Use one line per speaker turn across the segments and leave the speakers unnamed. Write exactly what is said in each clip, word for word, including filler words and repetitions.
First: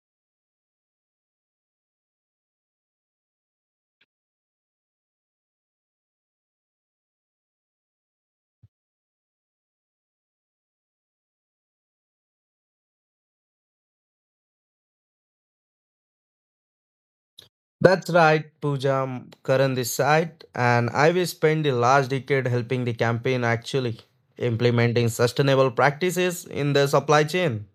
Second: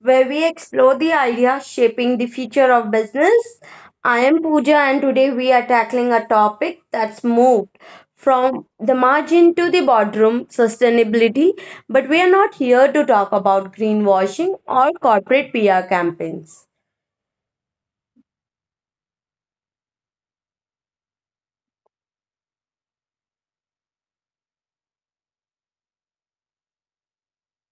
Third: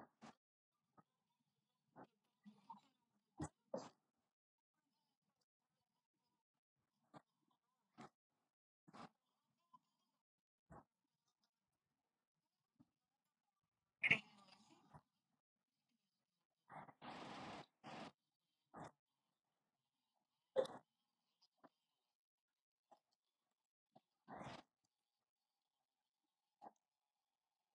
where we explore the ideas shaping the future of business. I am Pooja, and today we are tackling a topic that's moved from the margin to the boardroom sustainability. But we are not here to talk about greenwashing or corporate P R campaigns.
That's right, Pooja. M- Karan this side, and I will spend the last decade helping the campaign actually implementing sustainable practices in the supply chain.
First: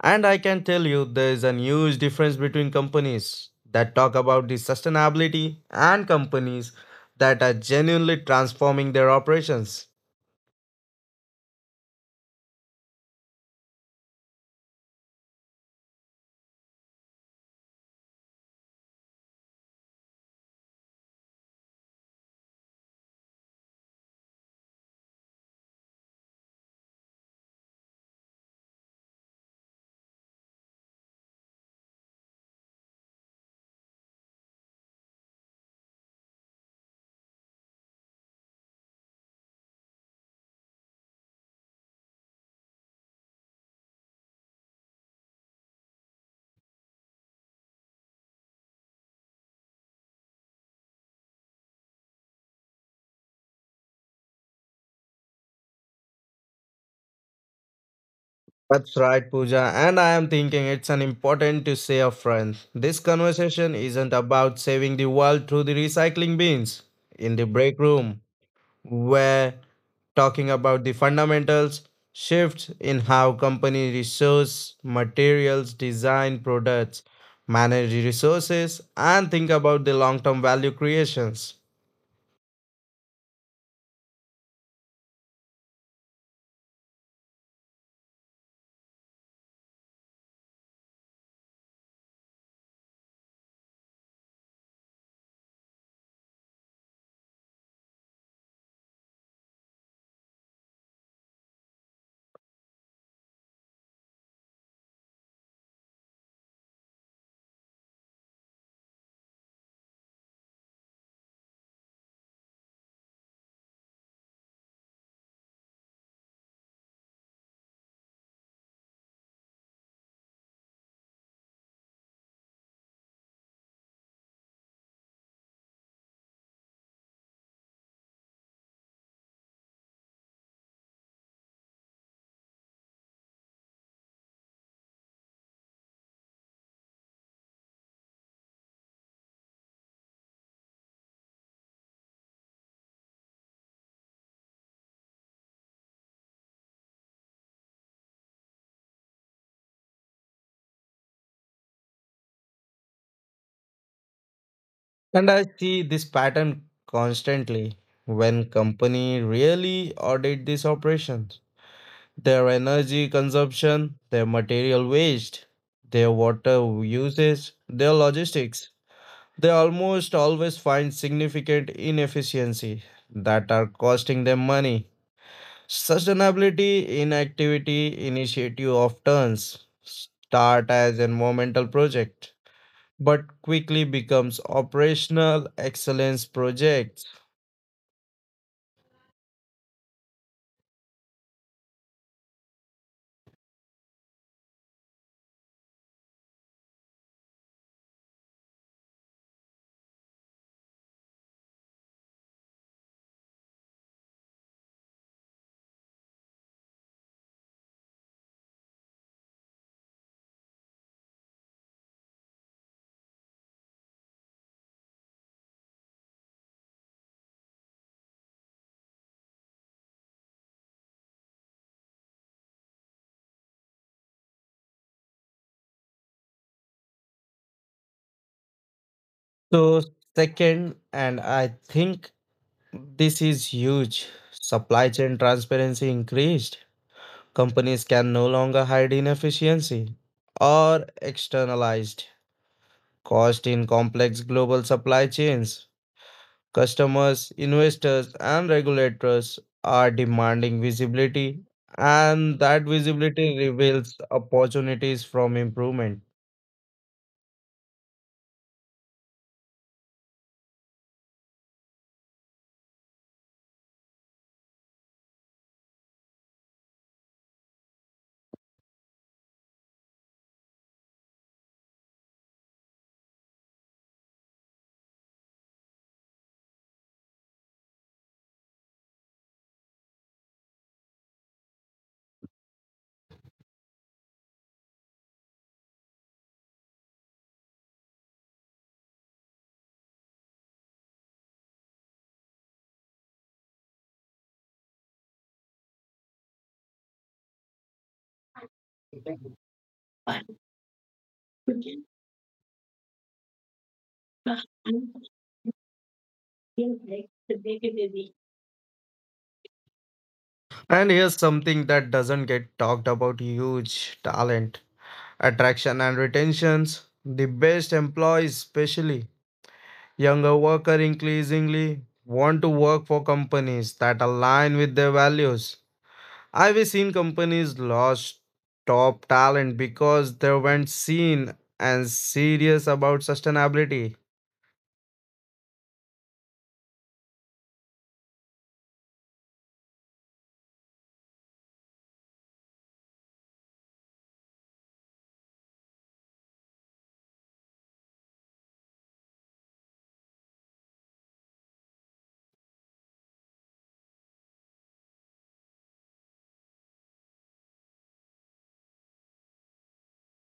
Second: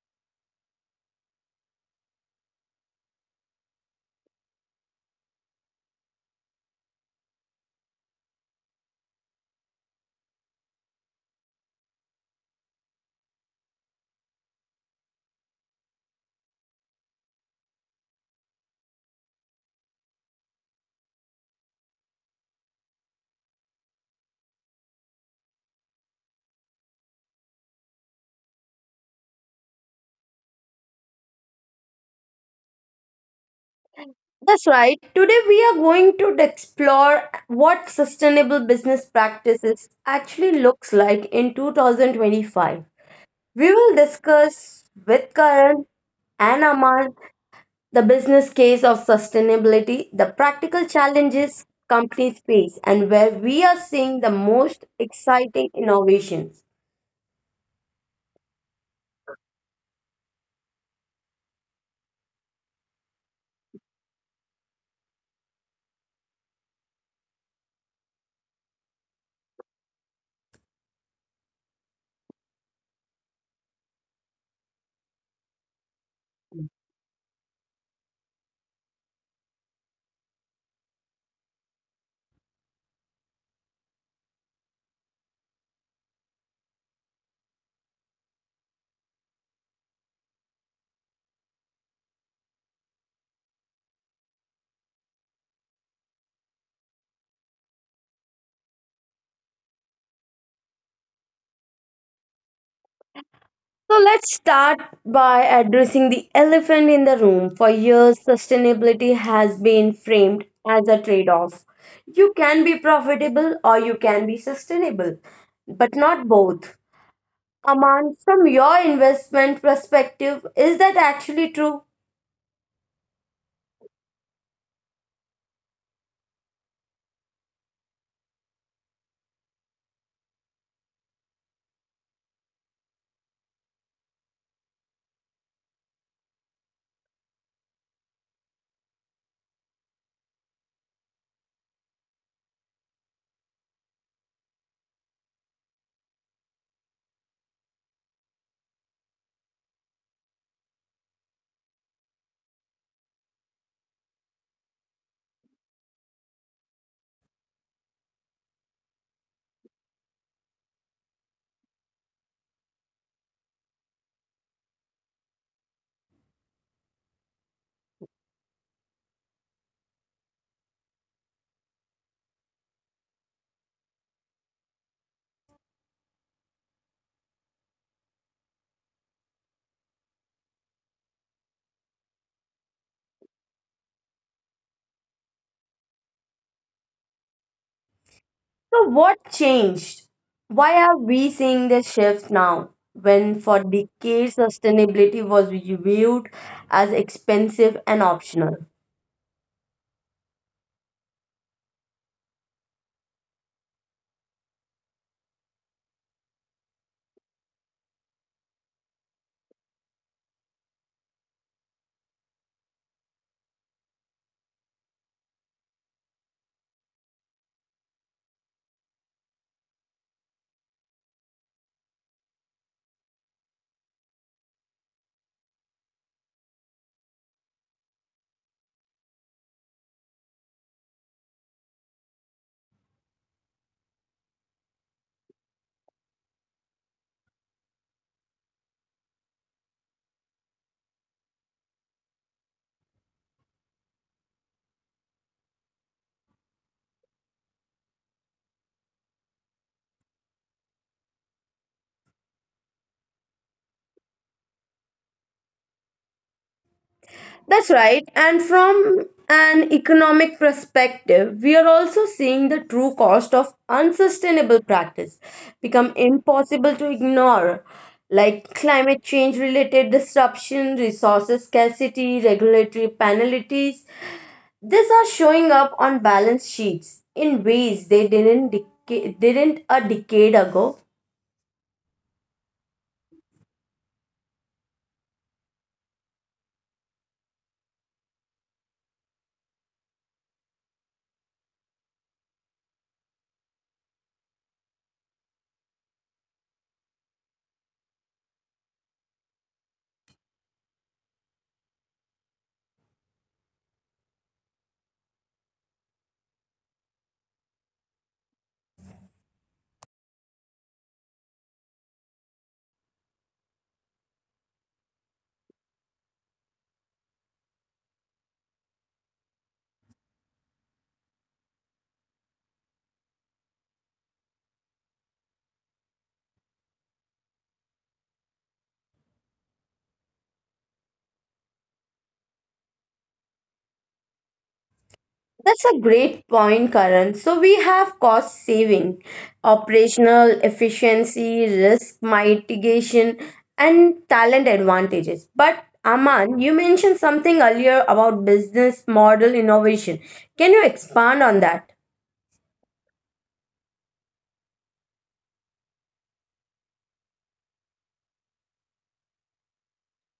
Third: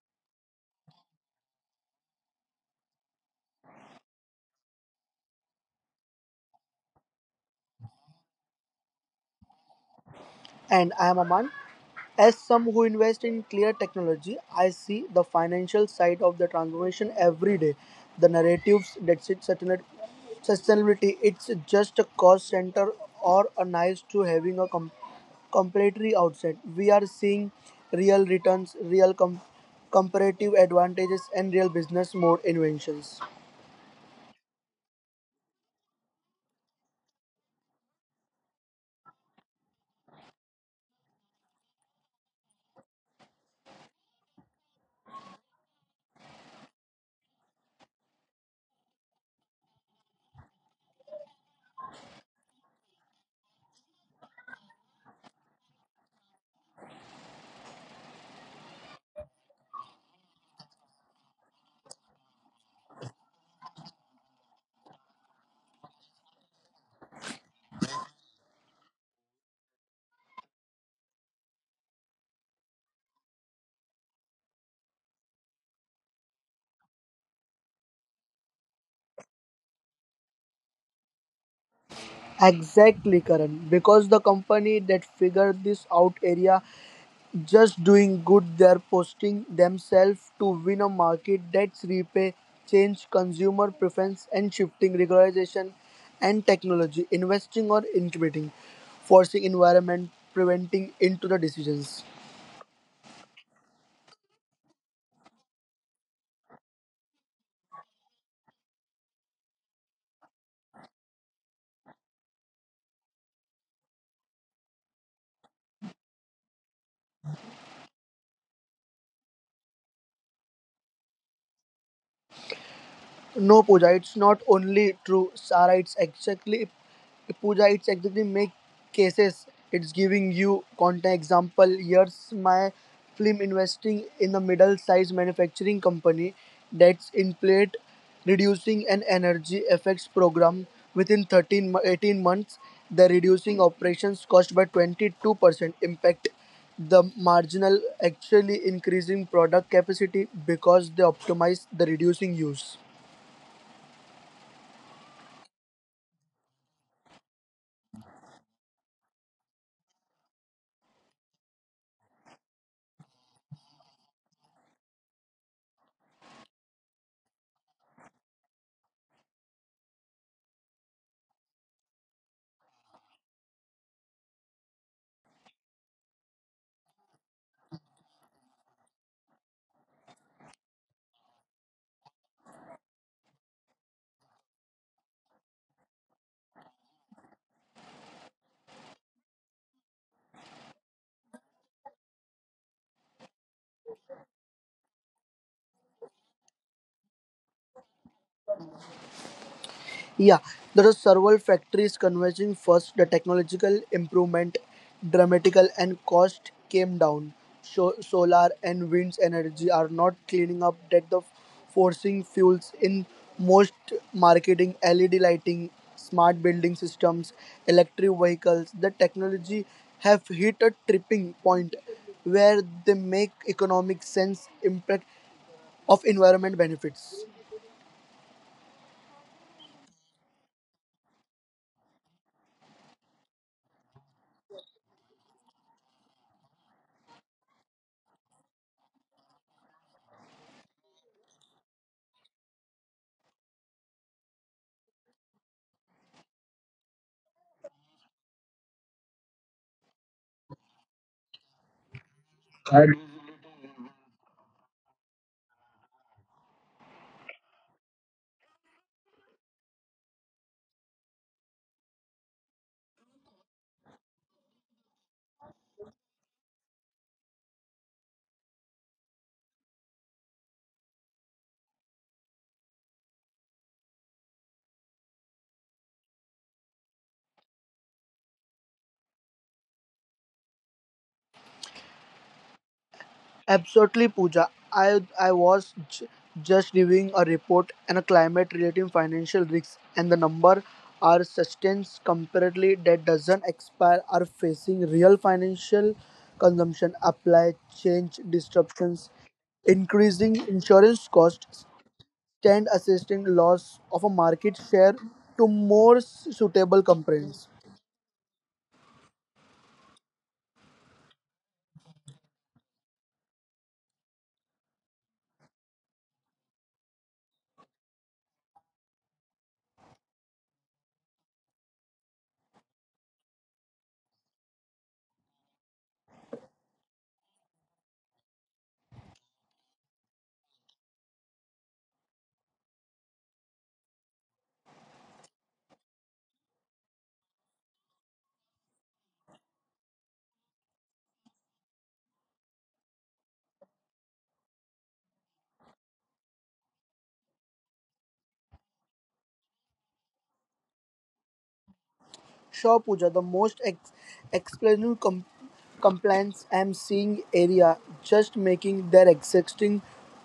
And I can tell you there is a huge difference between companies that talk about the sustainability and companies that are genuinely transforming their operations.
And I am Aman. As some who invest in clear technology, I see the financial side of the transformation every day. The narratives that sit sustainab- sustainability, it's just a cost center or a nice to having a com- completely outside. We are seeing real returns, real com- comparative advantages, and real business mode inventions.
That's right. Today we are going to explore what sustainable business practices actually looks like in two thousand twenty-five. We will discuss with Karan and Aman the business case of sustainability, the practical challenges companies face and where we are seeing the most exciting innovations.
That's right, Pooja, and I am thinking it's an important to say upfront. This conversation isn't about saving the world through the recycling bins in the break room. We're talking about the fundamentals shifts in how company resource materials, design products, manage resources, and think about the long term value creations.
Exactly, Karan. Because the company that figured this out area just doing good, they're posting themselves to win a market that's repay change consumer preference and shifting regularization and technology investing or incubating forcing environment preventing into the decisions.
So let's start by addressing the elephant in the room. For years, sustainability has been framed as a trade off. You can be profitable or you can be sustainable, but not both. Aman, from your investment perspective, is that actually true?
No, Pooja, it's not only true. Sara, it's exactly Pooja, it's exactly make cases. It's giving you content example. Here's my film investing in a middle-sized manufacturing company that's in plate reducing an energy effects program within 13 mo- eighteen months. The reducing operations cost by twenty-two percent impact the marginal actually increasing product capacity because they optimize the reducing use.
And I see this pattern constantly when company really audit these operations. Their energy consumption, their material waste, their water uses, their logistics. They almost always find significant inefficiency that are costing them money. Sustainability inactivity initiative of turns start as environmental project but quickly becomes operational excellence projects.
So, what changed? Why are we seeing this shift now when for decades sustainability was viewed as expensive and optional?
Yeah, there are several factories converging. First, the technological improvement, dramatical and cost came down. So, solar and wind energy are not cleaning up that the forcing fuels in most marketing, L E D lighting, smart building systems, electric vehicles. The technology have hit a tripping point where they make economic sense impact of environment benefits.
So second, and I think this is huge, supply chain transparency increased. Companies can no longer hide inefficiency or externalized cost in complex global supply chains. Customers, investors, and regulators are demanding visibility, and that visibility reveals opportunities from improvement.
That's right. And from an economic perspective, we are also seeing the true cost of unsustainable practice become impossible to ignore, like climate change related disruption, resources scarcity, regulatory penalties. These are showing up on balance sheets in ways they didn't dec- didn't a decade ago.
Absolutely, Pooja. I I was j- just reviewing a report on a climate related financial risks, and the number are sustains comparatively that doesn't expire are facing real financial consumption, apply change disruptions, increasing insurance costs, and assisting loss of a market share to more suitable companies.
And here's something that doesn't get talked about, huge talent, attraction, and retentions. The best employees, especially younger workers, increasingly want to work for companies that align with their values. I've seen companies lost top talent because they weren't seen and serious about sustainability.
That's a great point, Karan. So we have cost saving, operational efficiency, risk mitigation, and talent advantages. But Aman, you mentioned something earlier about business model innovation. Can you expand on that?
Sure, Pooja, the most ex- explainable com- compliance I'm seeing area just making their existing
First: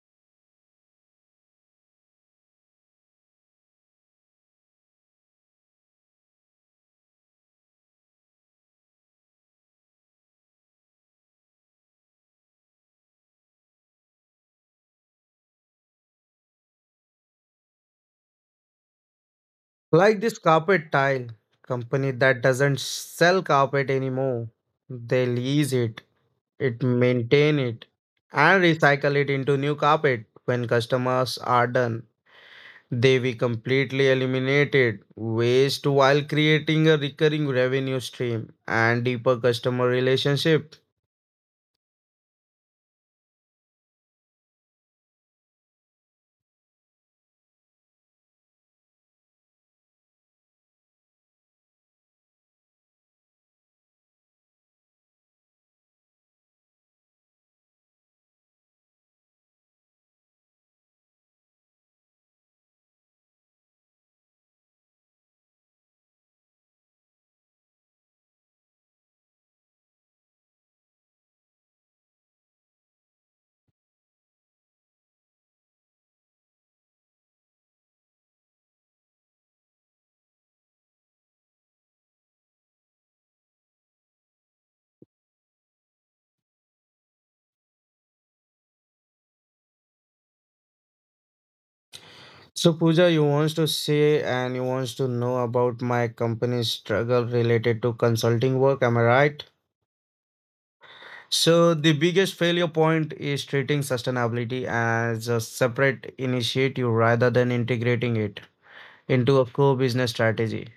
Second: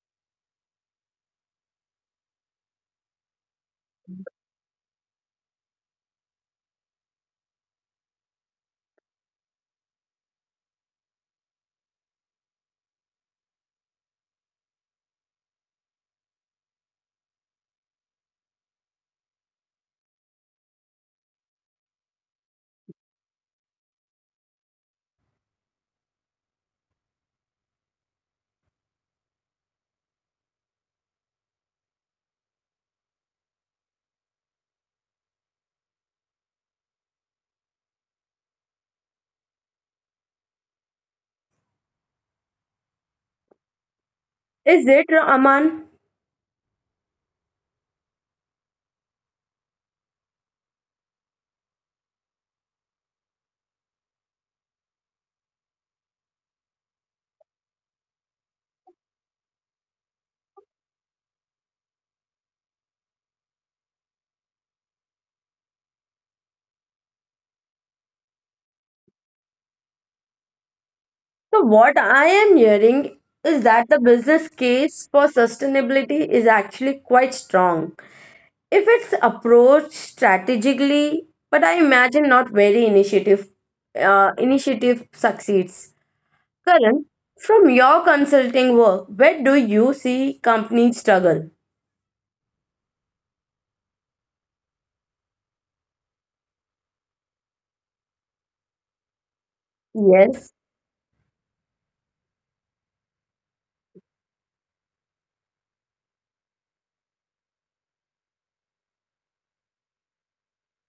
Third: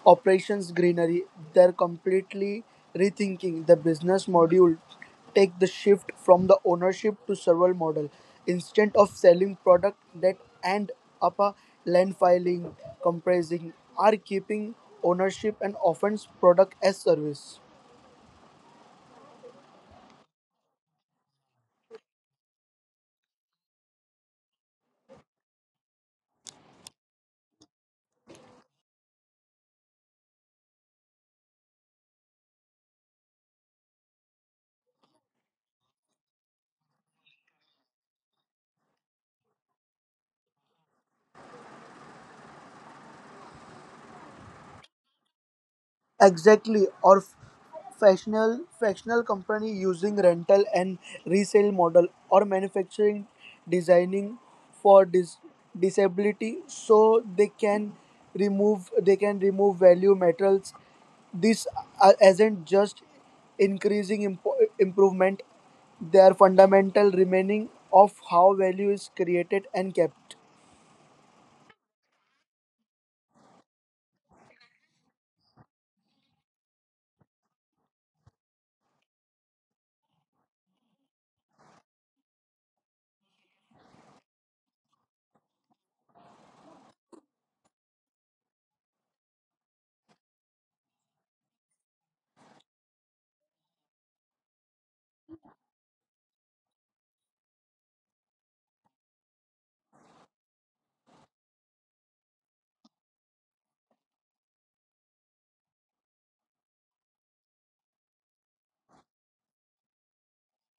operations greenery. They're completely rethinking the business module. Take the shift from the ownership to server model. Instead of selling product that end up a land filing, compressing, are keeping ownership and offense product as service.
Like this carpet tile company that doesn't sell carpet anymore. They lease it, it maintain it, and recycle it into new carpet when customers are done. They we completely eliminated waste while creating a recurring revenue stream and deeper customer relationship.
Is it Aman?
Exactly, or f- fractional fractional company using rental and resale model, or manufacturing designing for dis- disability, so they can remove they can remove value materials. This uh, isn't just increasing impo- improvement; they are fundamental remaining of how value is created and kept.
So what I am hearing is that the business case for sustainability is actually quite strong. If it's approached strategically, but I imagine not very initiative, uh, initiative succeeds. Karan, from your consulting work, where do you see companies struggle?
So Pooja, you wants to say and you wants to know about my company's struggle related to consulting work, am I right?
Yes.
So the biggest failure point is treating sustainability as a separate initiative rather than integrating it into a core business strategy.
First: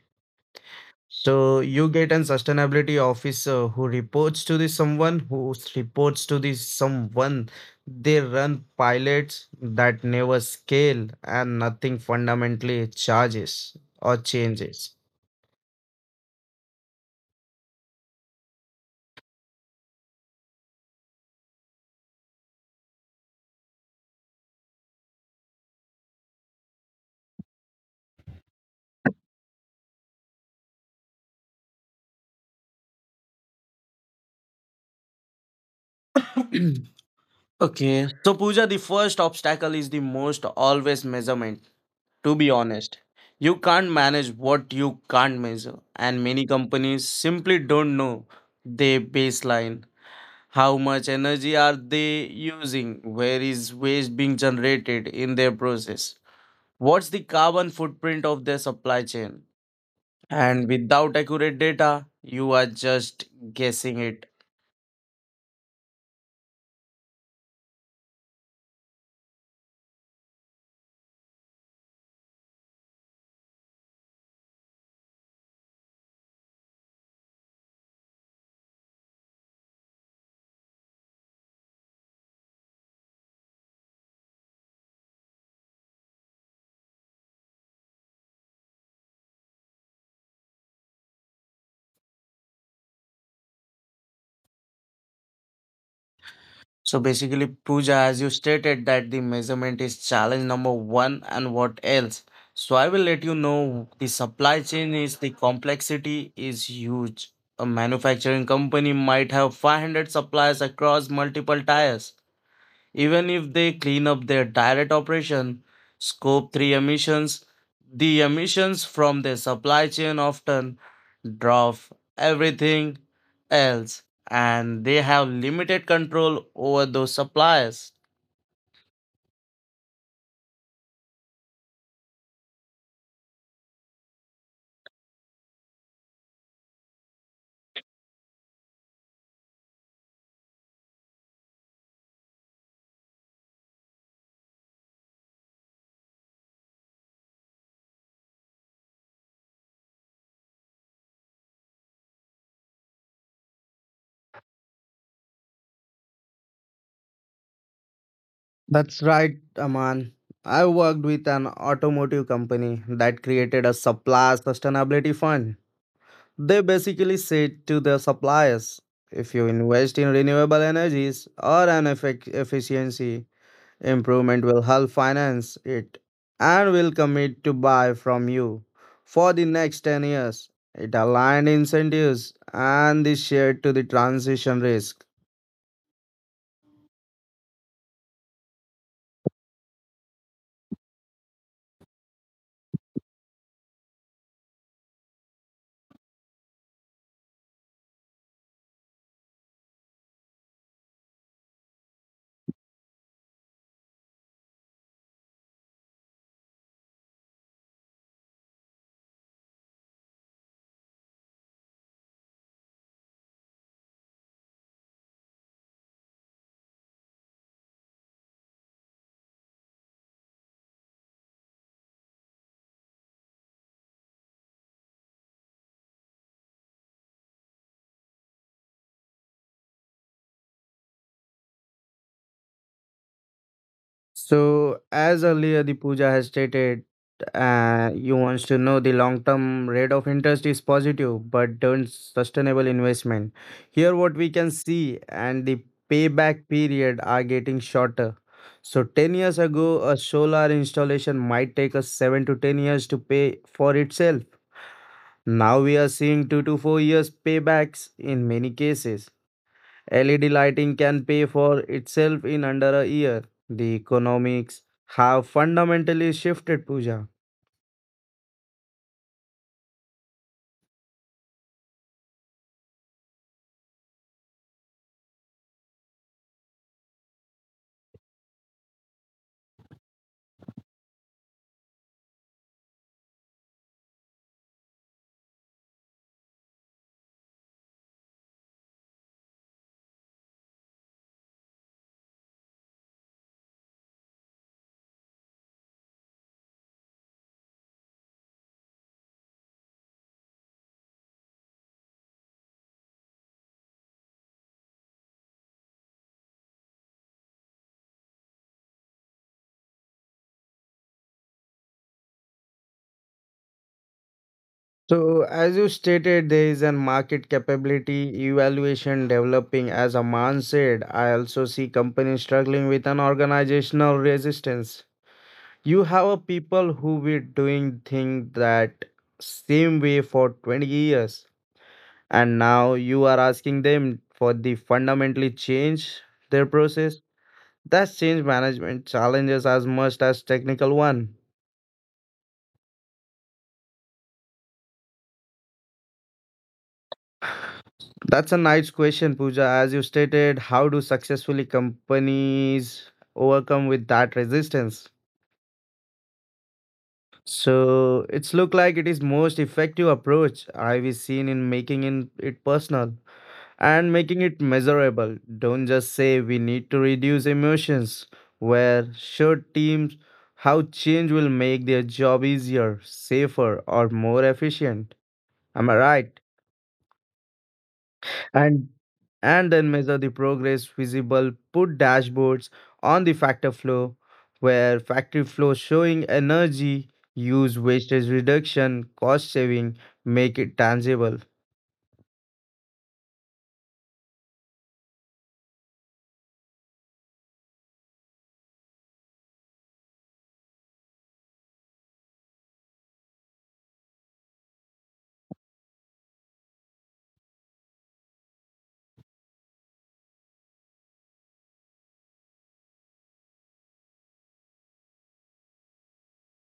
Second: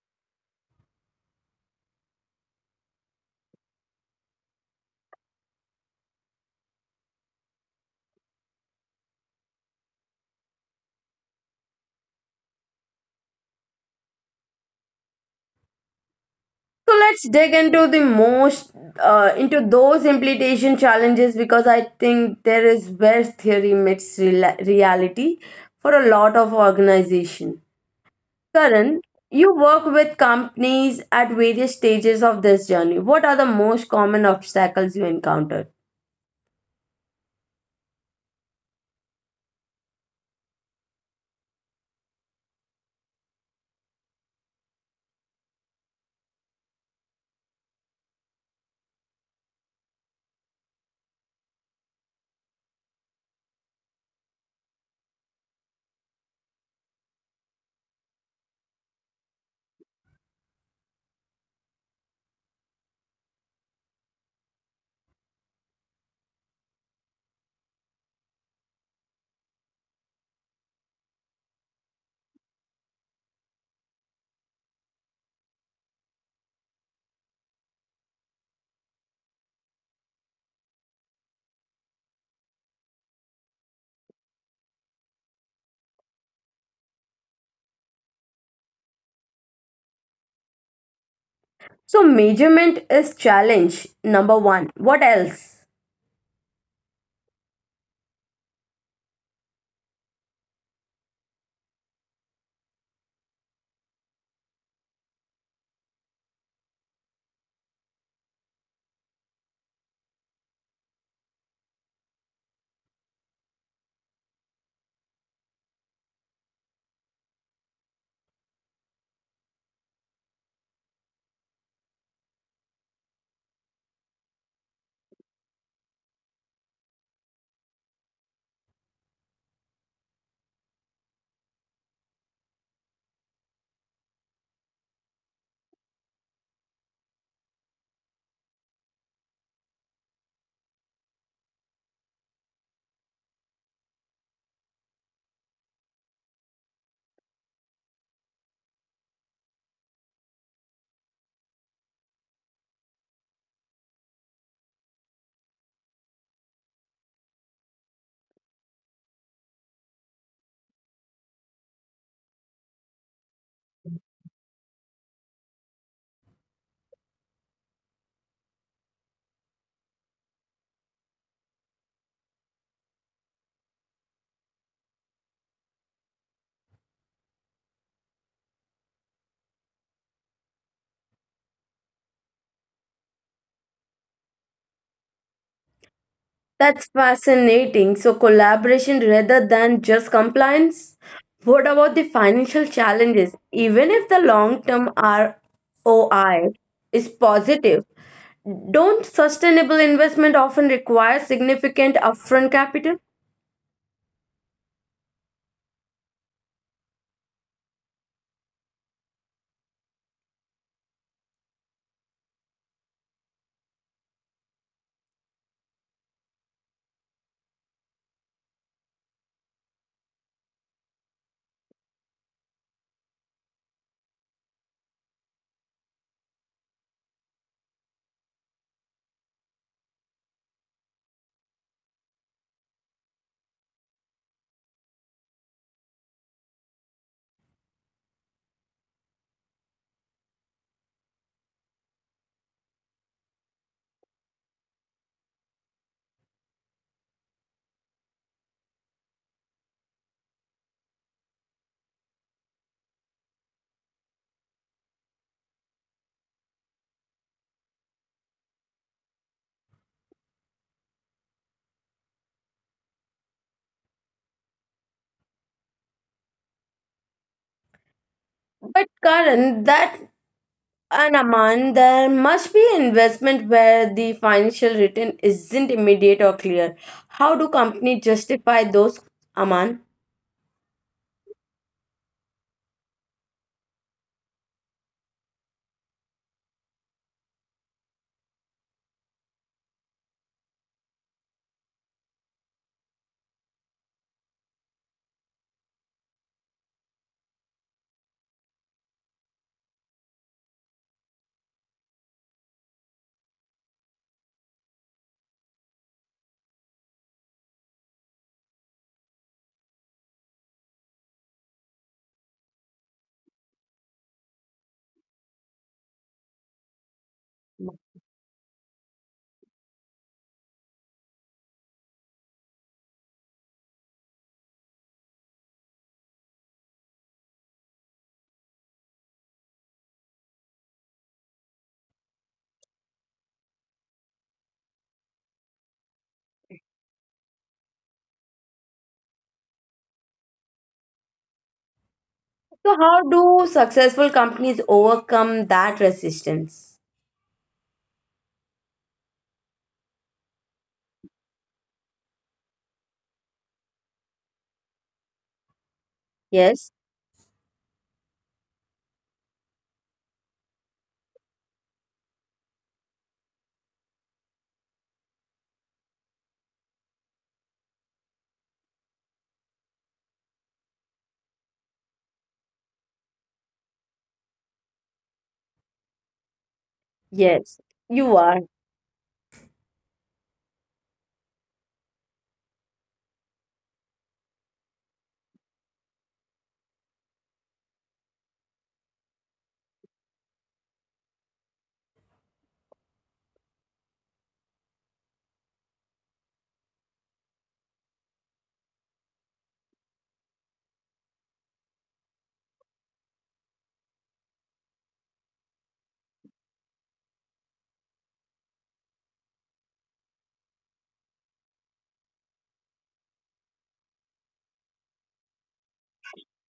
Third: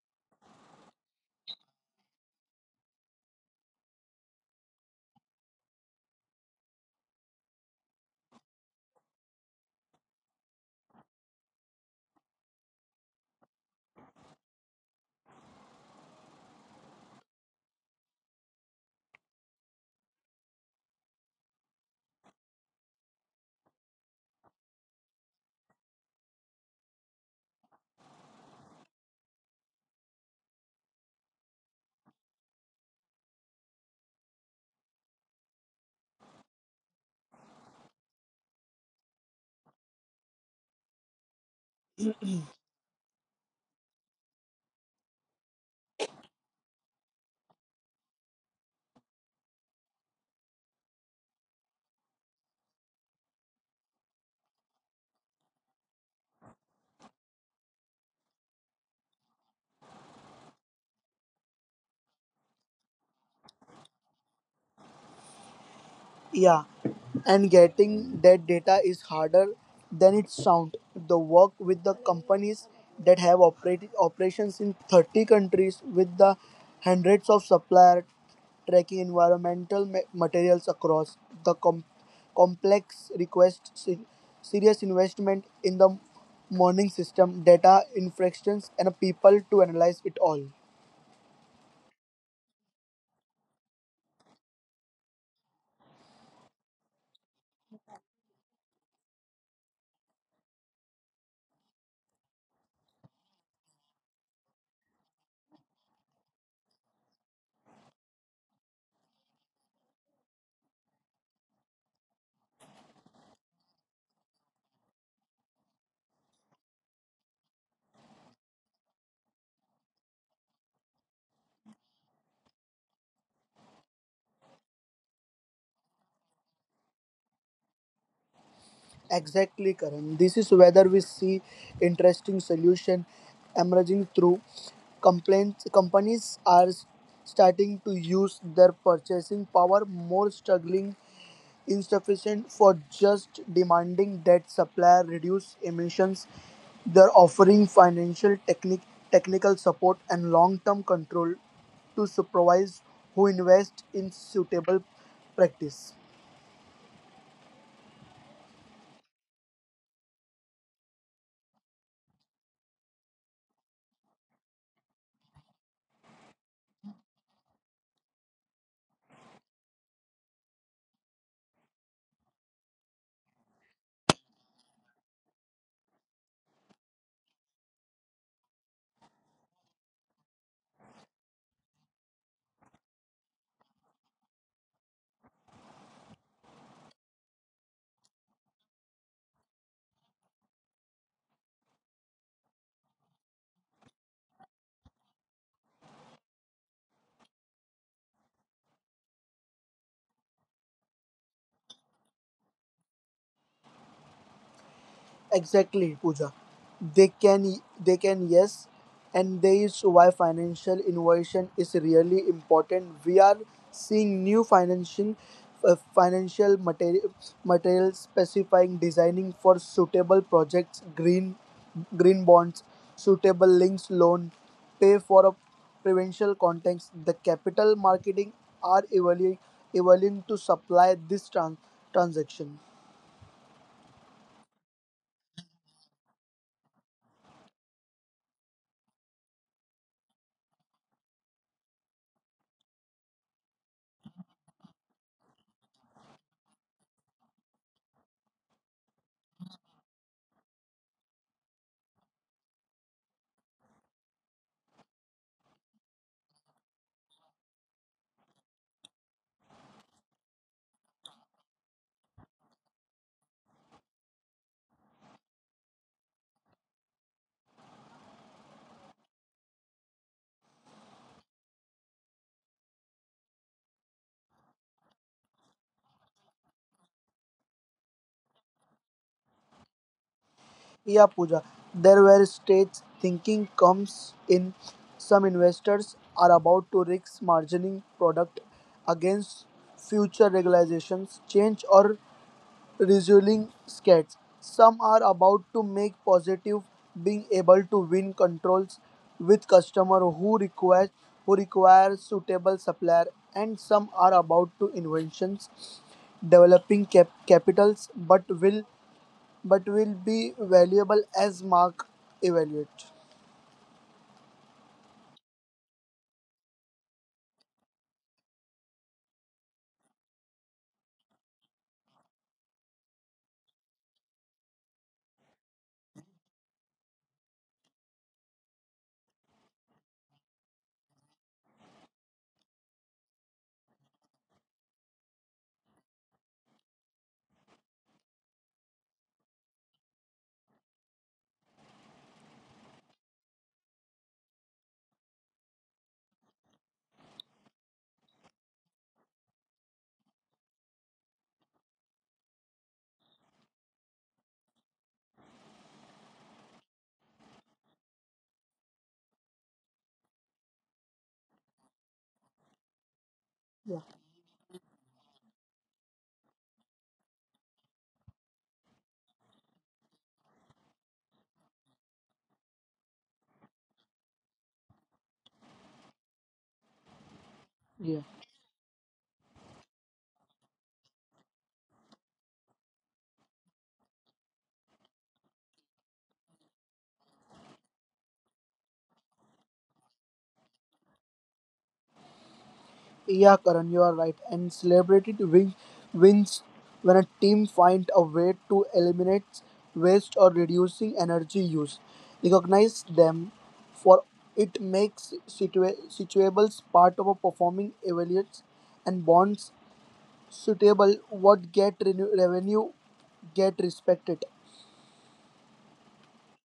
So you get an sustainability officer who reports to the someone who s- reports to the someone. They run pilots that never scale and nothing fundamentally charges or changes.
So let's dig into the most uh, into those implementation challenges because I think there is where theory meets real reality for a lot of organization. Karan, you work with companies at various stages of this journey. What are the most common obstacles you encounter?
Okay. So Pooja, the first obstacle is the most always measurement, to be honest. You can't manage what you can't measure, and many companies simply don't know their baseline. How much energy are they using? Where is waste being generated in their process? What's the carbon footprint of their supply chain? And without accurate data, you are just guessing it.
Yeah, and getting that data is harder than it sounds. The work with the companies that have operated operations in thirty countries with the hundreds of suppliers tracking environmental ma- materials across the com- complex requests se- serious investment in the morning system data infractions and people to analyze it all.
So measurement is challenge number one. What else?
So basically, Pooja, as you stated, that the measurement is challenge number one, and what else? So I will let you know the supply chain is the complexity is huge. A manufacturing company might have five hundred suppliers across multiple tires. Even if they clean up their direct operation, scope three emissions, the emissions from their supply chain often drop everything else, and they have limited control over those suppliers.
Exactly, Karan. This is whether we see interesting solution emerging through complaints. Companies are starting to use their purchasing power more, struggling insufficient for just demanding that supplier reduce emissions. They're offering financial technic- technical support and long-term control to supervise who invest in suitable practice.
That's right, Aman. I worked with an automotive company that created a supplier sustainability fund. They basically said to their suppliers, if you invest in renewable energies or an effic- efficiency improvement, will help finance it and will commit to buy from you for the next ten years. It aligned incentives and the share to the transition risk.
That's fascinating. So collaboration rather than just compliance. What about the financial challenges? Even if the long term R O I is positive, don't sustainable investment often require significant upfront capital?
Exactly, Pooja. They can, they can, yes, and there is why financial innovation is really important. We are seeing new financial, uh, financial material, materials specifying designing for suitable projects, green, green bonds, suitable links loan, pay for a provincial context. The capital marketing are evaluating, evaluating to supply this trans, transaction.
So, as earlier the Pooja has stated, uh, you wants to know the long-term rate of interest is positive, but don't sustainable investment. Here, what we can see and the payback period are getting shorter. So, ten years ago, a solar installation might take us seven to ten years to pay for itself. Now we are seeing two to four years paybacks in many cases. L E D lighting can pay for itself in under a year. The economics have fundamentally shifted, Pooja.
But Karan, that. And Aman, there must be investment where the financial return isn't immediate or clear. How do companies justify those, Aman?
Yeah, Pooja. There were states thinking comes in. Some investors are about to risk margining product against future regulations, change or resulting scares. Some are about to make positive being able to win controls with customer who require who require suitable supplier, and some are about to inventions developing cap- capitals but will but will be valuable as Mark evaluate.
So, as you stated, there is a market capability evaluation developing. As Aman said, I also see companies struggling with an organizational resistance. You have a people who were doing things that same way for twenty years, and now you are asking them for the fundamentally change their process. That change management challenges as much as technical one?
So, how do successful companies overcome that resistance?
That's a nice question, Pooja. As you stated, how do successfully companies overcome with that resistance?
Yes,
So it's look like it is most effective approach I've seen in making in it personal
Yeah.
and making it measurable. Don't just say we need to reduce emissions, where show teams how change will make their job easier, safer, or more efficient. Am I right?
yes,
Yeah,
you are.
And and then measure the progress visible, put dashboards on the factor flow where factory flow showing energy use, wastage reduction, cost saving, make it tangible.
yeah, Karan, you are right. And celebrity win- wins when a team finds a way to eliminate waste or reducing energy use. Recognize them for it makes situa- situables part of a performing evaluates and bonds suitable what get renew- revenue get respected.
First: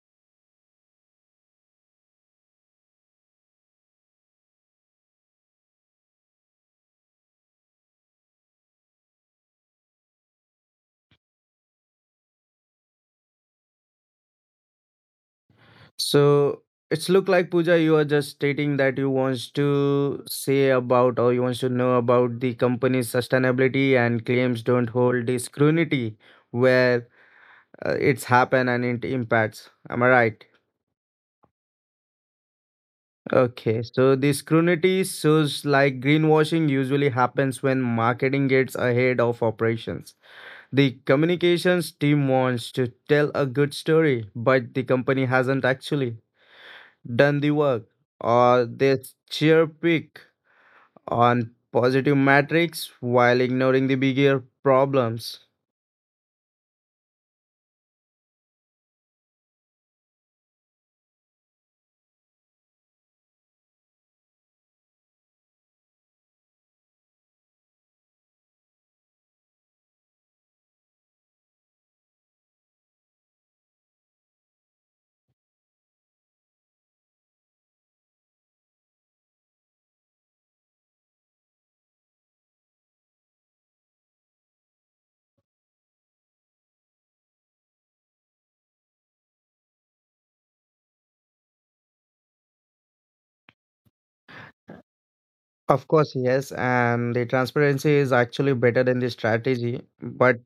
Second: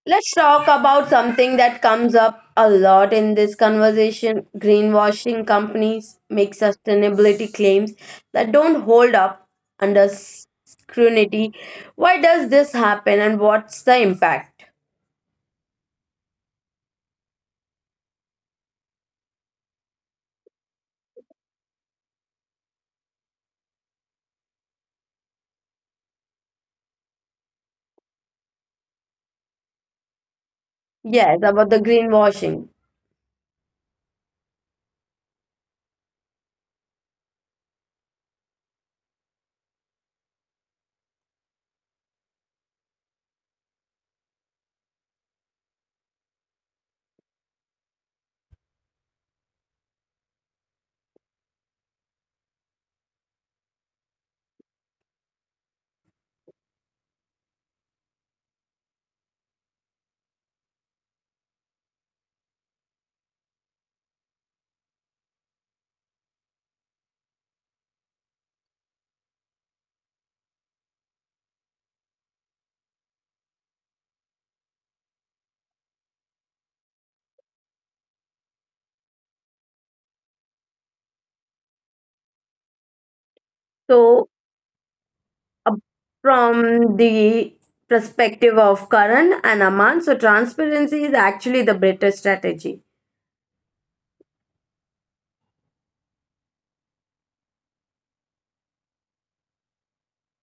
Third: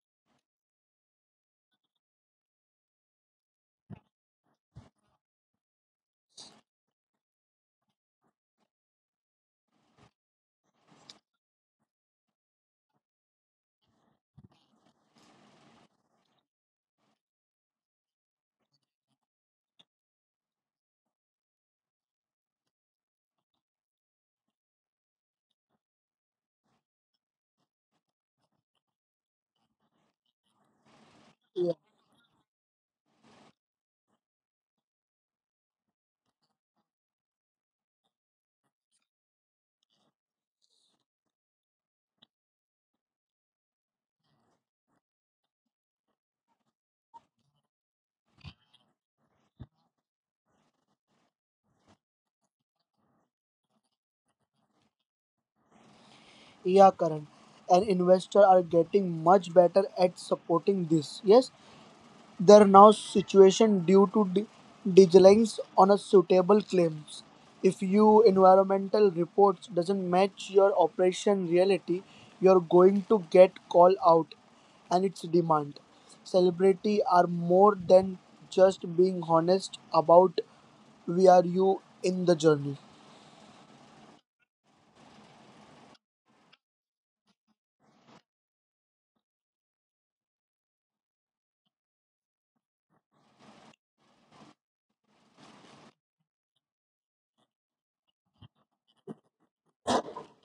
Let's talk about something that comes up a lot in this conversation. Greenwashing companies make sustainability claims that don't hold up under s- scrutiny. Why does this happen and what's the impact?
So it's look like Pooja, you are just stating that you wants to say about or you wants to know about the company's sustainability and claims don't hold the scrutiny where uh, it's happen and it impacts. Am I right?
Yes, about the greenwashing.
Okay, so this scrutiny shows like greenwashing usually happens when marketing gets ahead of operations. The communications team wants to tell a good story, but the company hasn't actually done the work, or they cheer pick on positive metrics while ignoring the bigger problems.
Yeah, Karan. And investors are getting much better at supporting this. Yes, there are now situation due to de- deadlines on a suitable claims. If you environmental reports doesn't match your operation reality, you're going to get called out and its demand. Celebrity are more than just being honest about where you in the journey.
So, uh, from the perspective of Karan and Aman, so transparency is actually the better strategy.
Of course, yes, and the transparency is actually better than the strategy, but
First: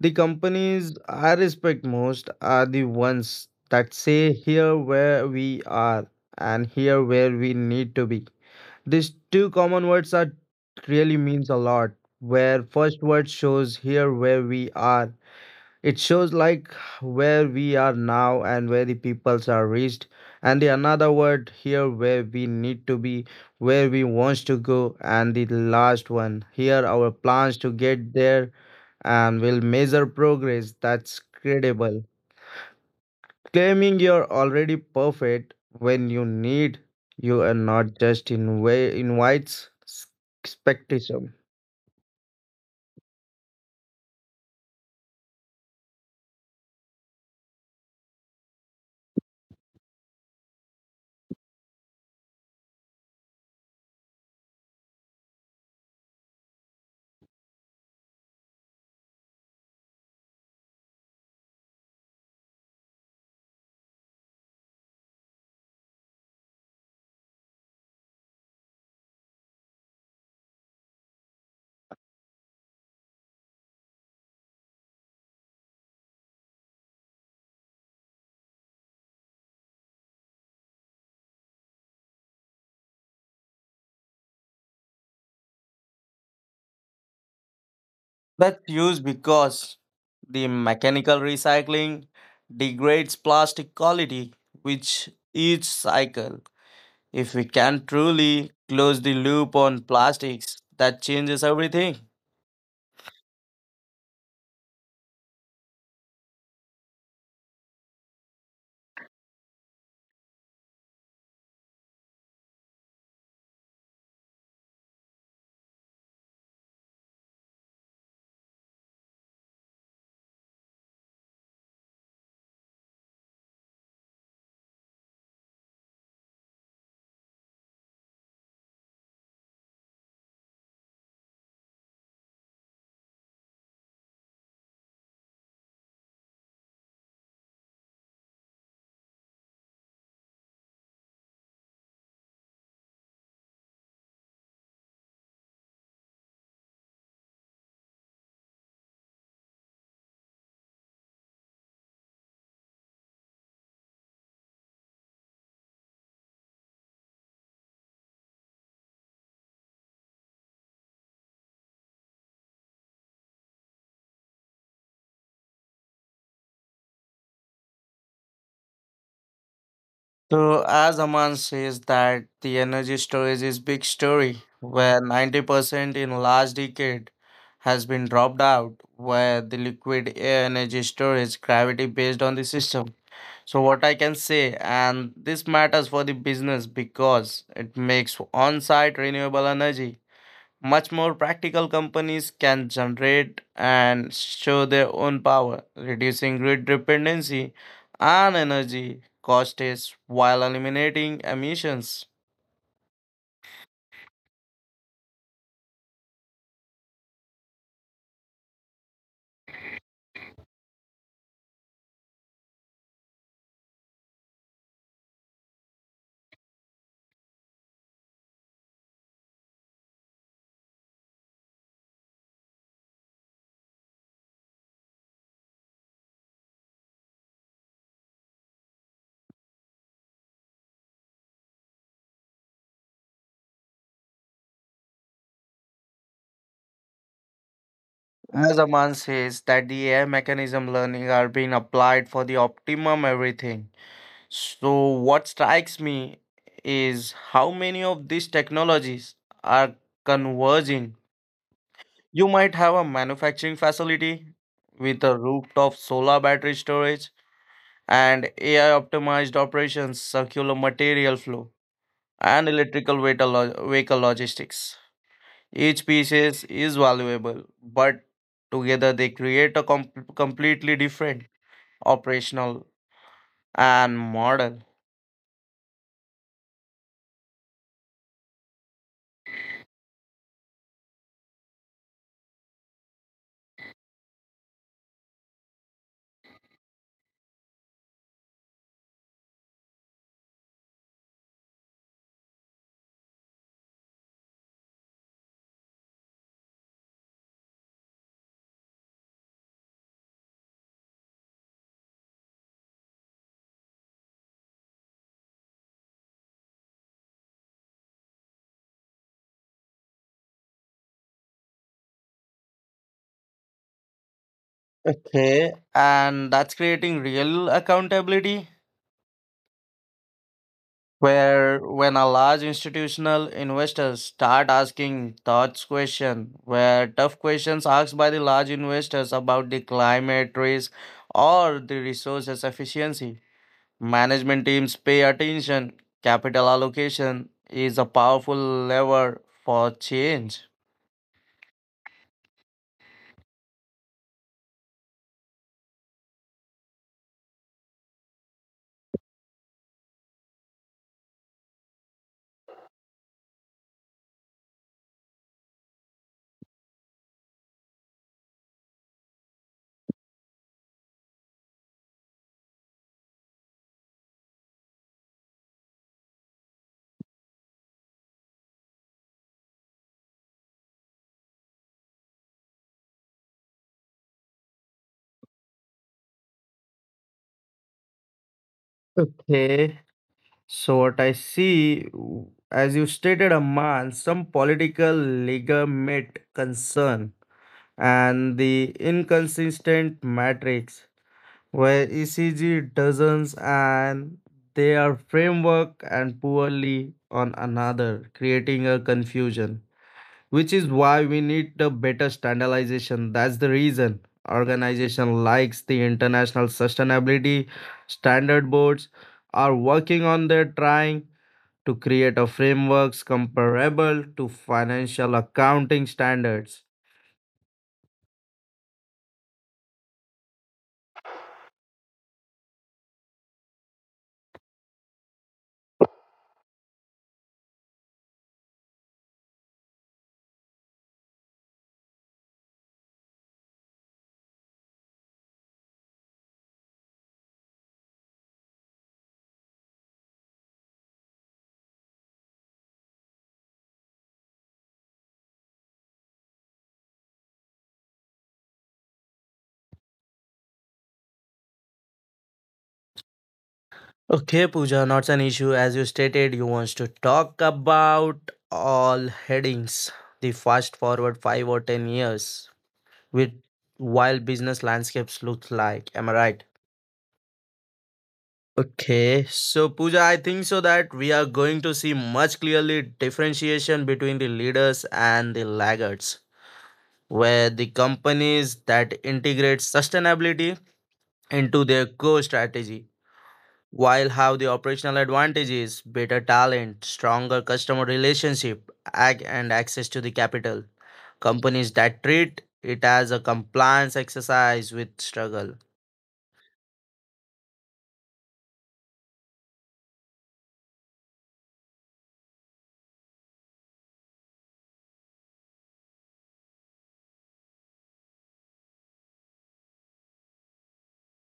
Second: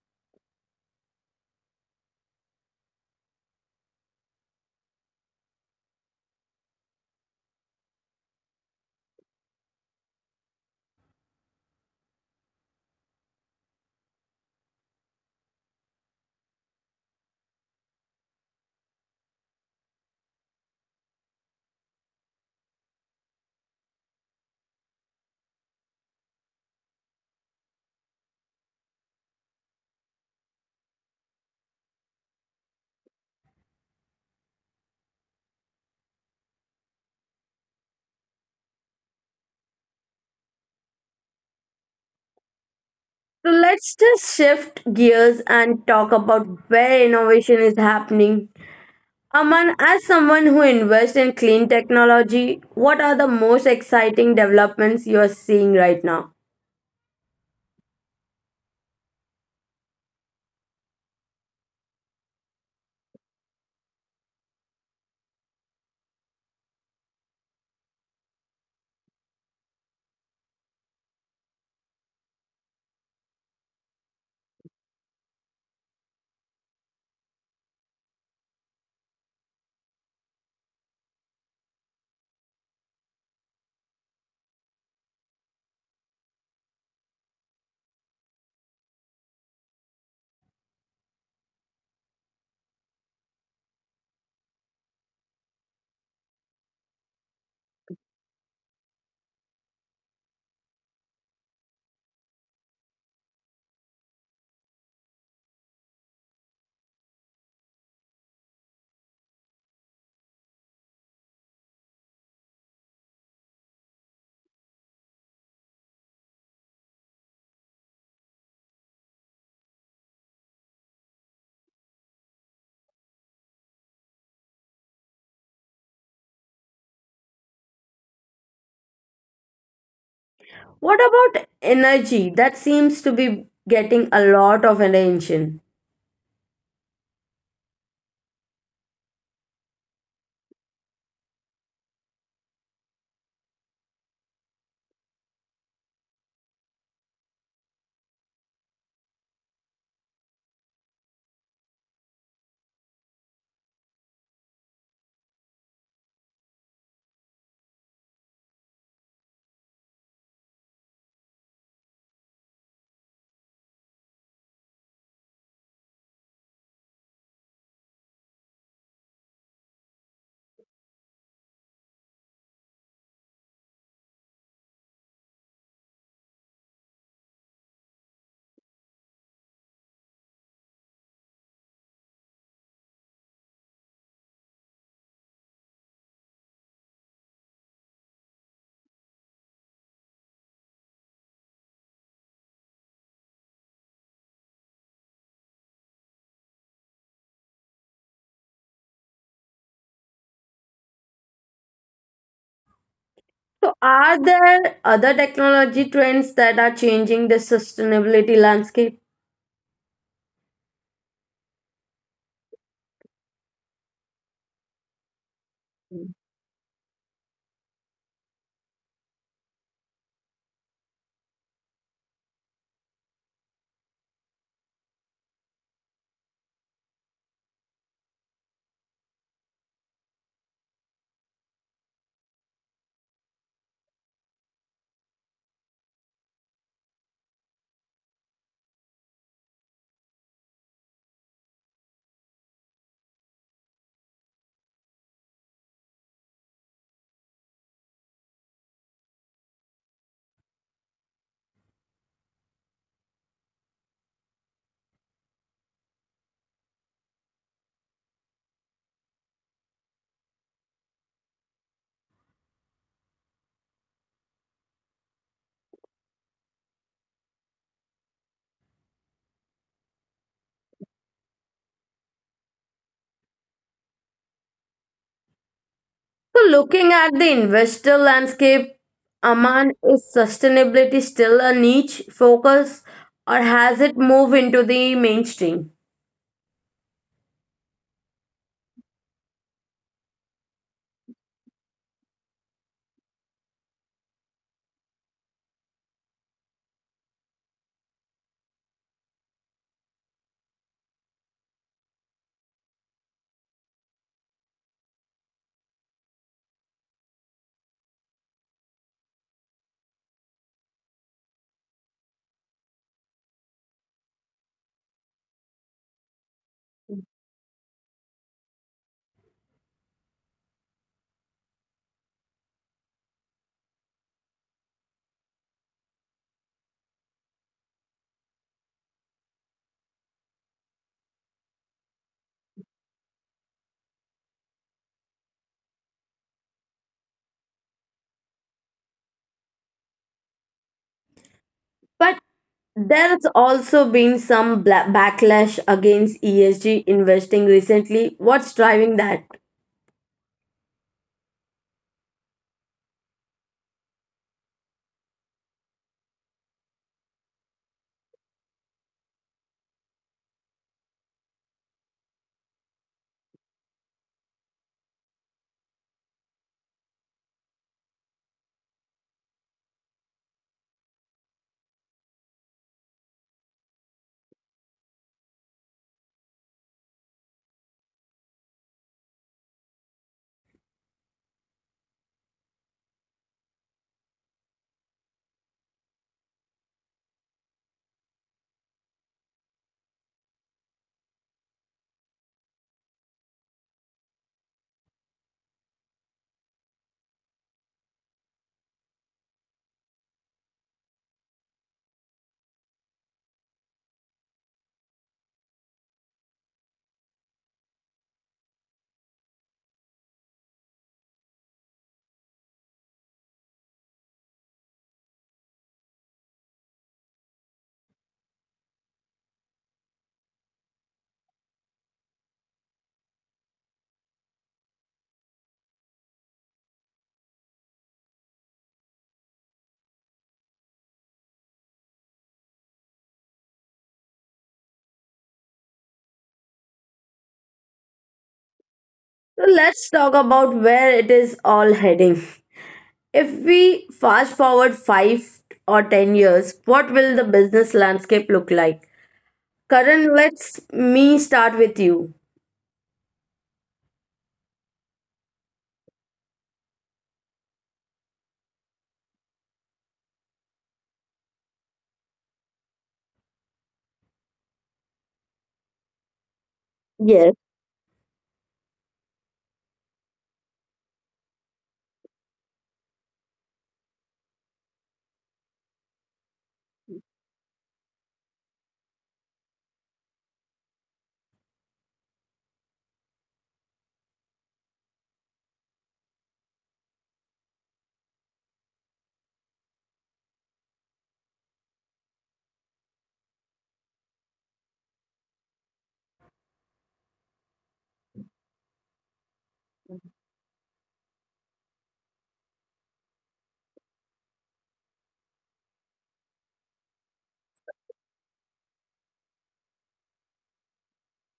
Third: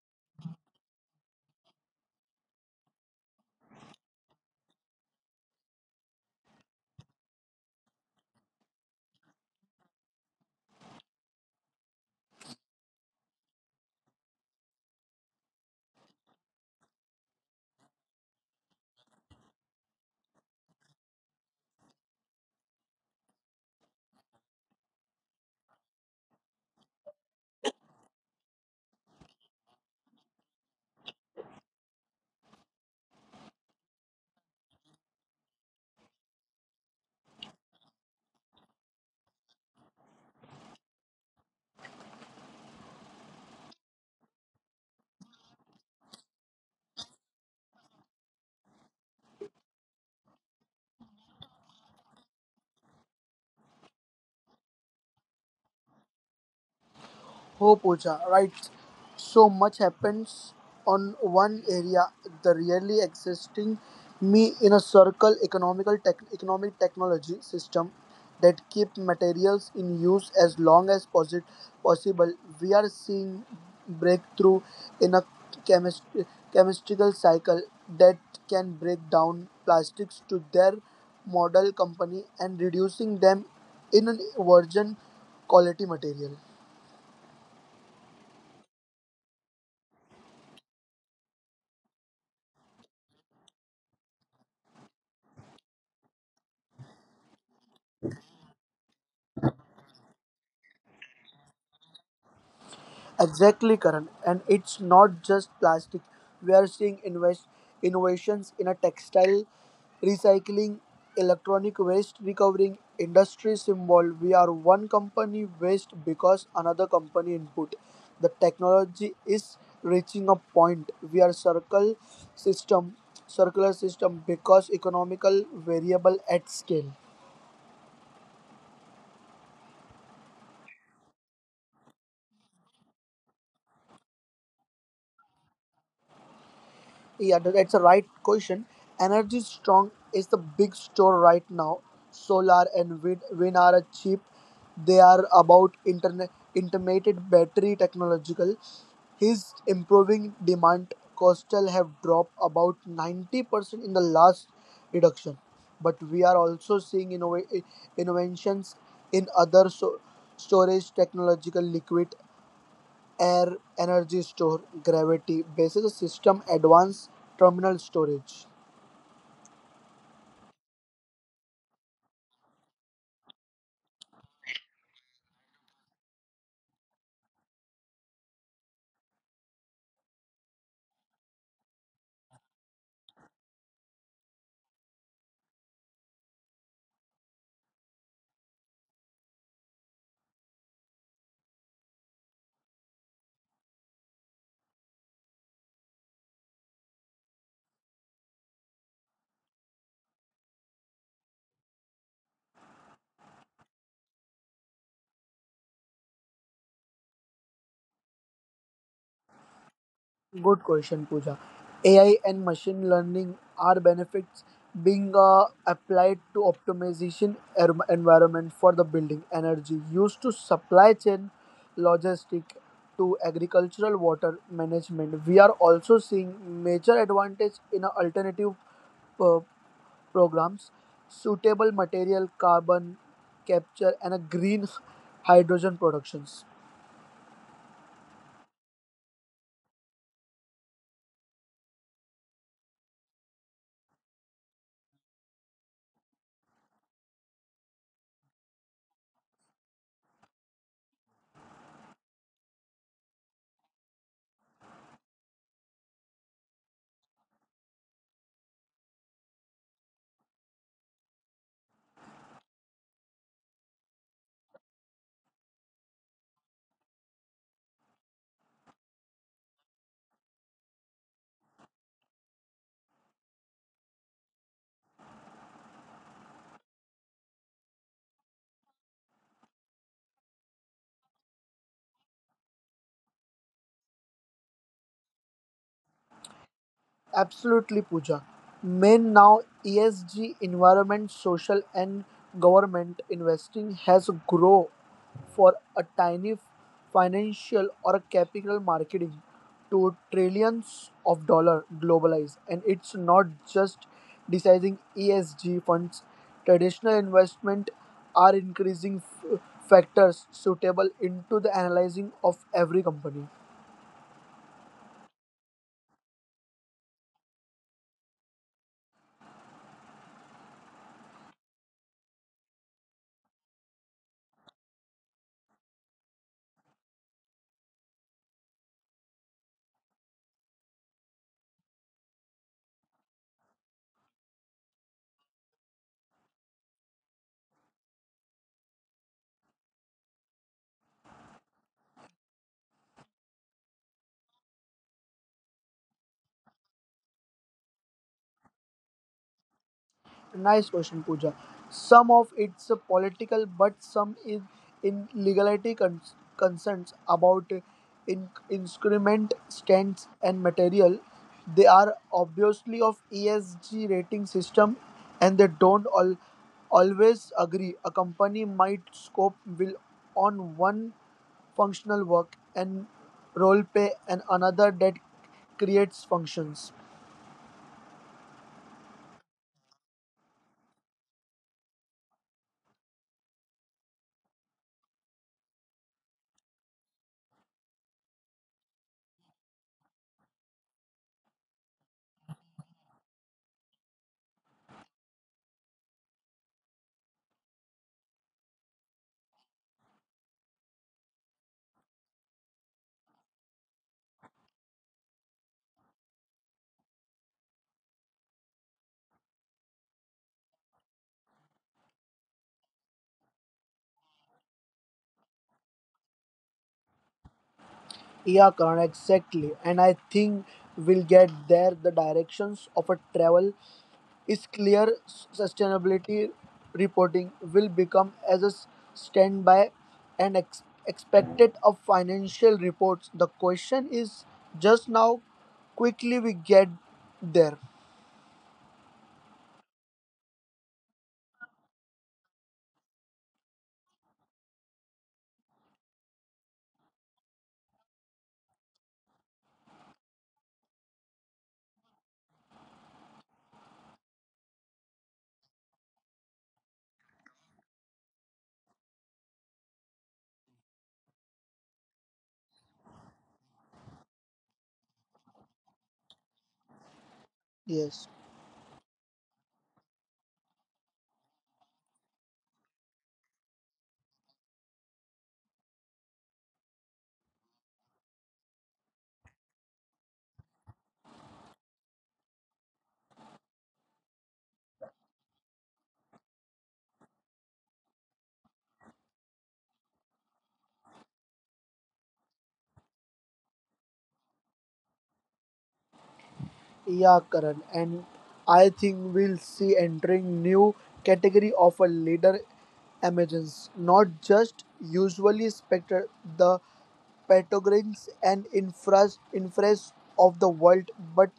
the companies I respect most are the ones that say here where we are and here where we need to be. These two common words are really means a lot. Where first word shows here where we are, it shows like where we are now and where the peoples are reached, and the another word here where we need to be, where we wants to go, and the last one here our plans to get there, and will measure progress. That's credible. Claiming you're already perfect when you need you are not just in way invites s- skepticism.
So let's just shift gears and talk about where innovation is happening. Aman, as someone who invests in clean technology, what are the most exciting developments you are seeing right now?
Oh, Pooja, right. So much happens on one area. The really existing me in a circle economical tech, economic technology system that keep materials in use as long as posi- possible. We are seeing breakthrough in a chemist- chemistical cycle that can break down plastics to their model company and reducing them in a virgin quality material.
That's used because the mechanical recycling degrades plastic quality which each cycle. If we can truly close the loop on plastics, that changes everything.
Exactly, Karan. And it's not just plastic. We are seeing invest innovations in a textile recycling, electronic waste recovering industry. Symbol: we are one company waste because another company input. The technology is reaching a point. We are circle system, circular system because economical variable at scale.
What about energy? That seems to be getting a lot of attention.
Yeah, tha- that's a right question. Energy Strong is the big store right now. Solar and wind, wind are a cheap. They are about internet intermittent battery technological. His improving demand coastal have dropped about ninety percent in the last reduction. But we are also seeing innova- innovations in other so- storage technological liquid Air Energy Store Gravity bases a system advanced terminal storage.
So as Aman says that the energy storage is big story where ninety percent in last decade has been dropped out where the liquid air energy storage gravity based on the system. So, what I can say, and this matters for the business because it makes on site renewable energy much more practical. Companies can generate and show their own power, reducing grid dependency and energy costs while eliminating emissions.
So, are there other technology trends that are changing the sustainability landscape?
Good question, Pooja. A I and machine learning are benefits being uh, applied to optimization er- environment for the building energy used to supply chain logistic to agricultural water management. We are also seeing major advantage in a alternative uh, programs, suitable material, carbon capture, and a green hydrogen productions.
As Aman says, that the A I mechanism learning are being applied for the optimum everything. So, what strikes me is how many of these technologies are converging. You might have a manufacturing facility with a rooftop solar battery storage and A I optimized operations, circular material flow, and electrical vehicle lo- vehicle logistics. Each piece is, is valuable, but together they create a com- completely different operational and model.
So, looking at the investor landscape, Aman, is sustainability still a niche focus or has it moved into the mainstream?
Absolutely, Pooja. Main now E S G, environment, social, and government investing has grown for a tiny financial or capital marketing to trillions of dollar globalized, and it's not just deciding E S G funds. Traditional investment are increasing f- factors suitable into the analyzing of every company.
Okay, and that's creating real accountability where when a large institutional investors start asking thoughts question, where tough questions asked by the large investors about the climate risk or the resources efficiency, management teams pay attention. Capital allocation is a powerful lever for change.
But there's also been some bla- backlash against E S G investing recently. What's driving that?
Nice question, Pooja. Some of it's uh, political, but some is in legality cons- concerns about uh, in- instrument stands and material. They are obviously of E S G rating system, and they don't all always agree. A company might scope will on one functional work and role play and another that creates functions.
Okay. So what I see, w- as you stated, Amman, some political legitimate concern and the inconsistent matrix where E C G doesn't and they are framework and poorly on another, creating a confusion. Which is why we need a better standardization. That's the reason organization likes the international sustainability standard boards are working on their trying to create a frameworks comparable to financial accounting standards.
Yeah, Karan, exactly. And I think we'll get there. The directions of a travel is clear. S- Sustainability reporting will become as a s- standby and ex- expected of financial reports. The question is just now quickly we get there.
So, let's talk about where it is all heading. If we fast forward five or ten years, what will the business landscape look like? Karan, let's me start with you.
Okay, Pooja, not an issue. As you stated, you want to talk about all headings, the fast forward five or ten years, with wild business landscapes look like. Am I right?
Yes.
Okay, so Pooja, I think so that we are going to see much clearly differentiation between the leaders and the laggards, where the companies that integrate sustainability into their core strategy. While have the operational advantages, better talent, stronger customer relationship, ag- and access to the capital. Companies that treat it as a compliance exercise with struggle.
Yeah, Karan, and I think we'll see entering new category of a leader emergence, not just usually spectre the petrogrins and infras infras of the world, but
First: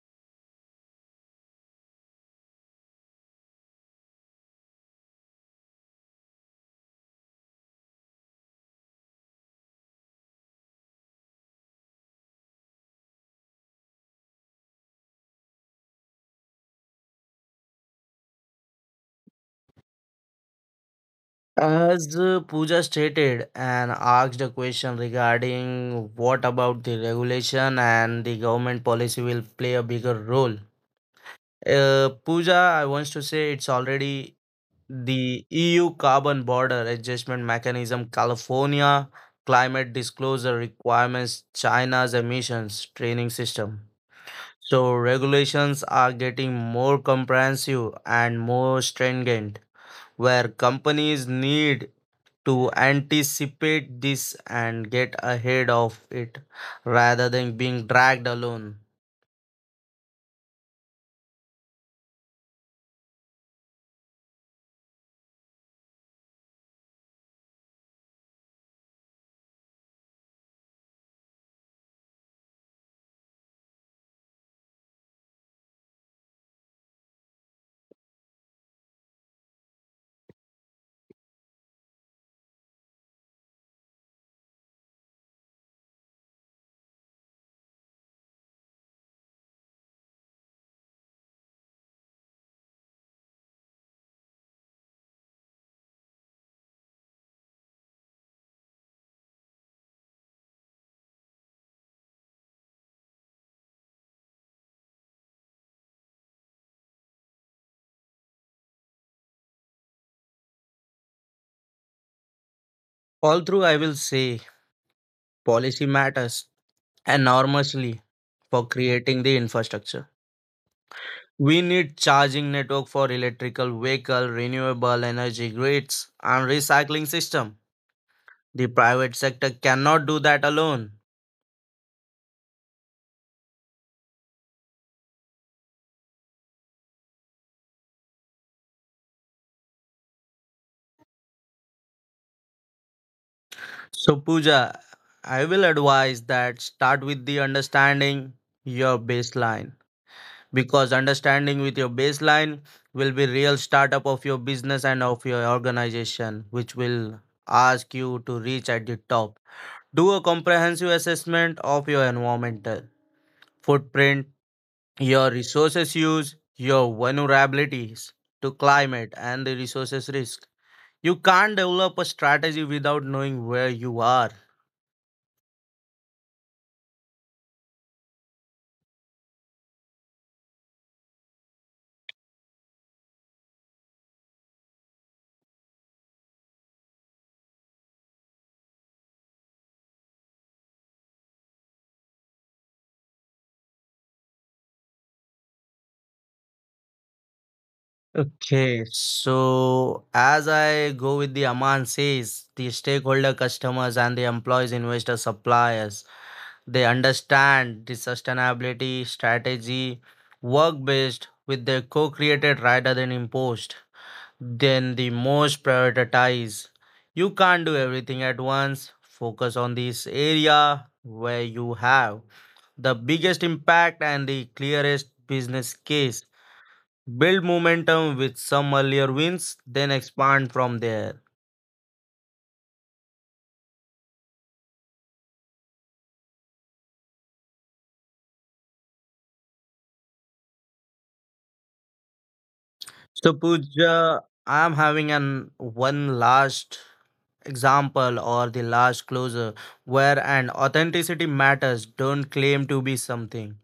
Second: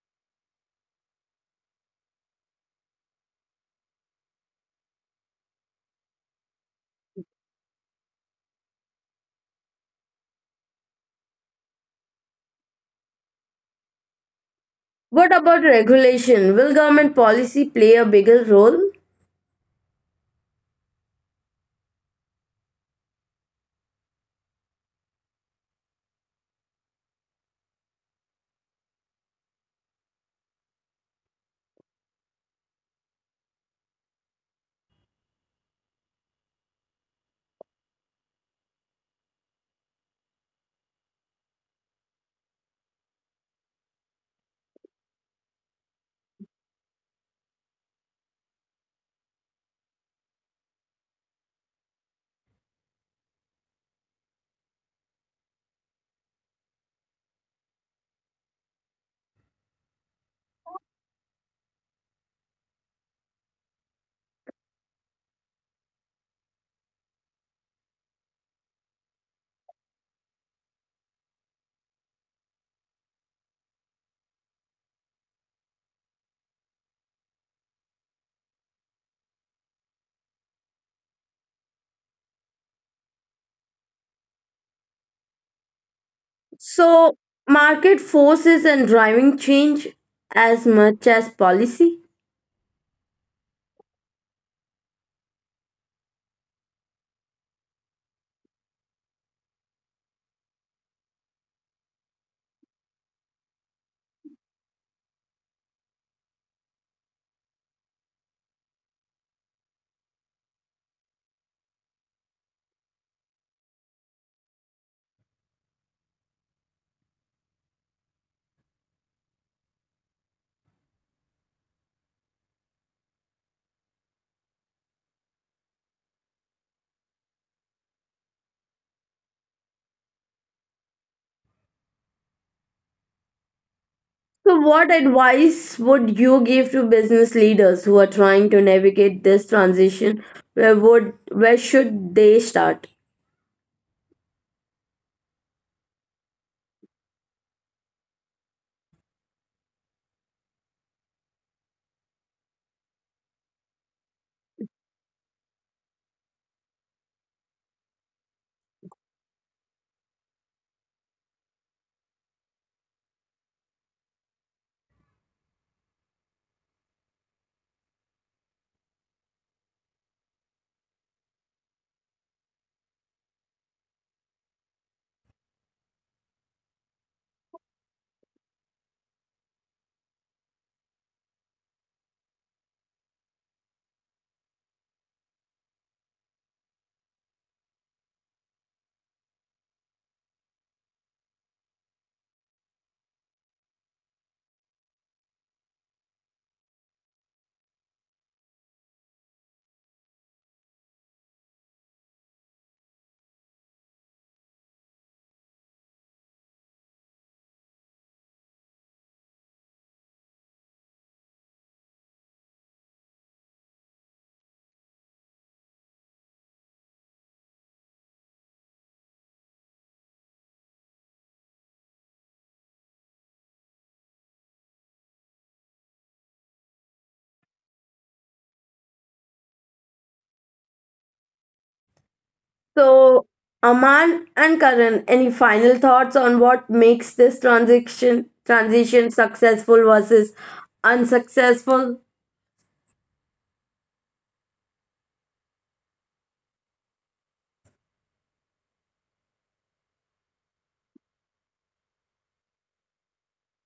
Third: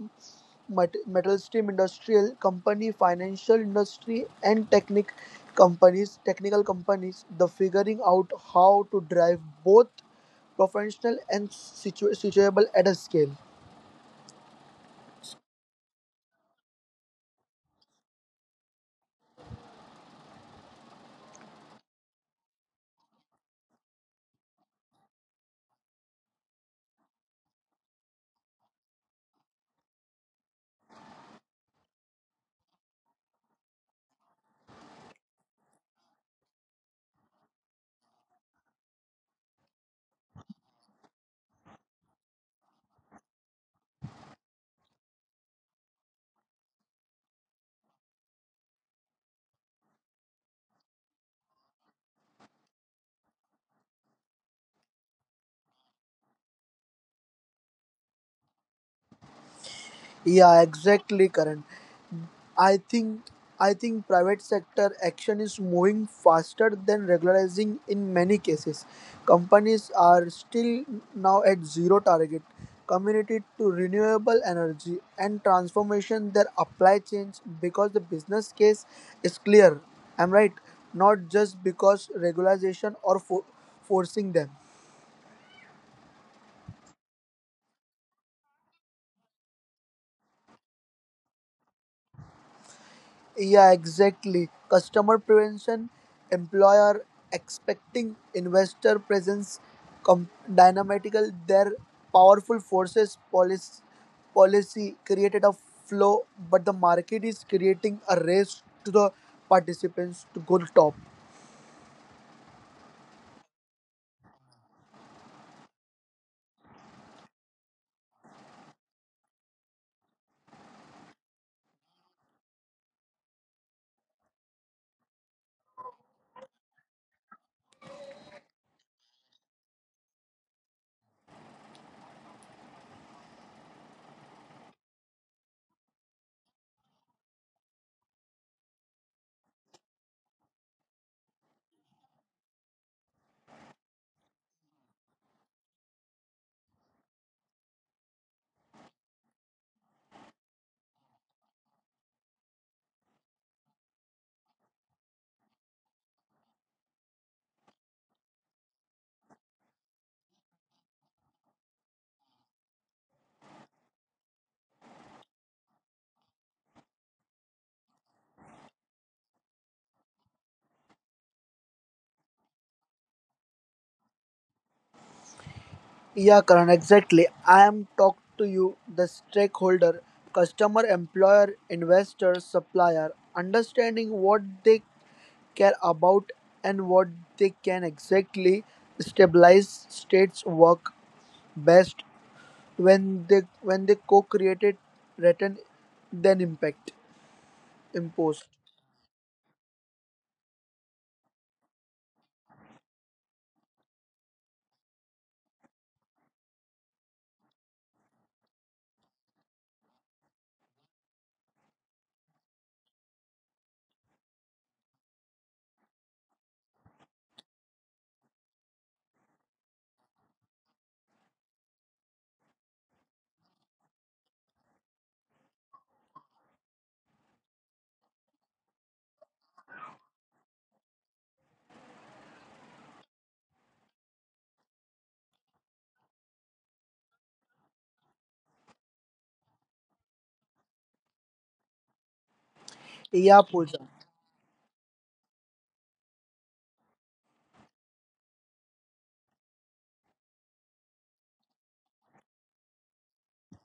mat- metal stream industrial company, financial industry, and technic companies, technical companies. The figuring out how to drive both professional and situ- situable at a scale.
What about regulation? Will government policy play a bigger role?
As uh, Pooja stated and asked a question regarding what about the regulation and the government policy will play a bigger role. Uh, Pooja, I want to say it's already the E U Carbon Border Adjustment Mechanism, California Climate Disclosure Requirements, China's Emissions Training System. So, regulations are getting more comprehensive and more stringent, where companies need to anticipate this and get ahead of it rather than being dragged alone.
Yeah, exactly, Karan. I think I think private sector action is moving faster than regularizing in many cases. Companies are still now at zero target committed to renewable energy and transformation their apply chains because the business case is clear. I'm right, not just because regularization or for- forcing them.
So, market forces and driving change as much as policy.
Yeah, exactly. Customer prevention, employer expecting investor presence, com- dynamical, their powerful forces policy, policy created a flow, but the market is creating a race to the participants to go to top.
All through, I will say policy matters enormously for creating the infrastructure. We need charging network for electrical vehicle, renewable energy grids, and recycling system. The private sector cannot do that alone.
So, what advice would you give to business leaders who are trying to navigate this transition? Where would where should they start?
So Pooja, I will advise that start with the understanding your baseline, because understanding with your baseline will be real startup of your business and of your organization which will ask you to reach at the top. Do a comprehensive assessment of your environmental footprint, your resources use, your vulnerabilities to climate and the resources risk. You can't develop a strategy without knowing where you are.
Yeah, Karan, exactly. I am talk to you, the stakeholder, customer, employer, investor, supplier, understanding what they care about and what they can exactly stabilize states work best when they when they co-created written then impact imposed.
Okay, so as I go with the Aman says, the stakeholder customers and the employees, investors, suppliers, they understand the sustainability strategy, work based with their co created rather than imposed. Then the most prioritize. You can't do everything at once. Focus on this area where you have the biggest impact and the clearest business case. Build momentum with some earlier wins, then expand from there.
So, Aman and Karan, any final thoughts on what makes this transition transition successful versus unsuccessful?
So,
Yeah, Pooja.
Pooja, I'm having an one last example or the last closer where an authenticity matters. Don't claim to be something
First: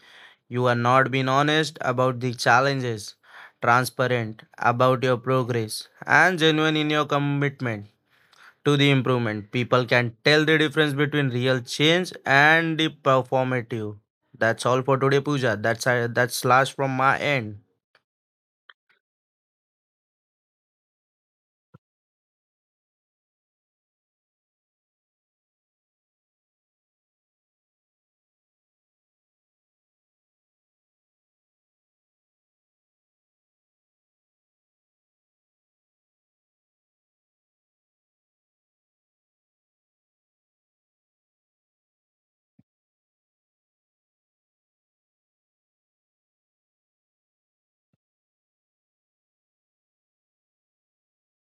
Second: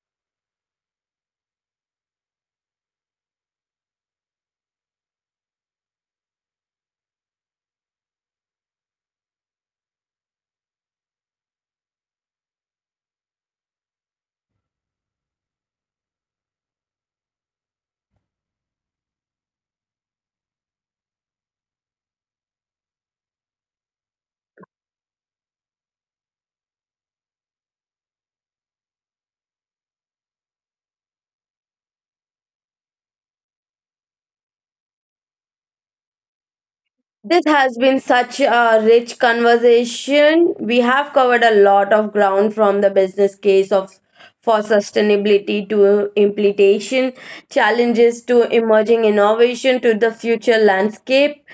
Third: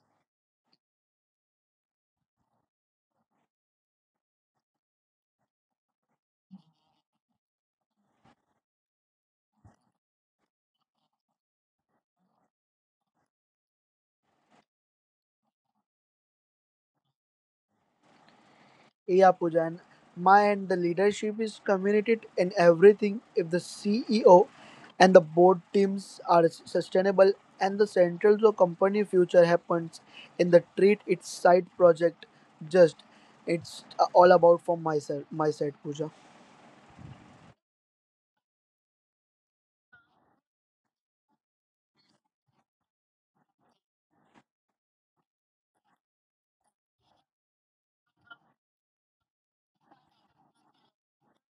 you are not. Being honest about the challenges, transparent about your progress, and genuine in your commitment to the improvement. People can tell the difference between real change and the performative. That's all for today, Pooja. That's uh, that's last from my end.
Yeah, Pooja, and my end, the leadership is communicated in everything. If the C E O and the board teams are s- sustainable and the central to a company future happens in the treat its side project just it's uh, all about from my side my side, Pooja.
This has been such a rich conversation. We have covered a lot of ground from the business case of for sustainability to implementation, challenges to emerging innovation to the future landscape.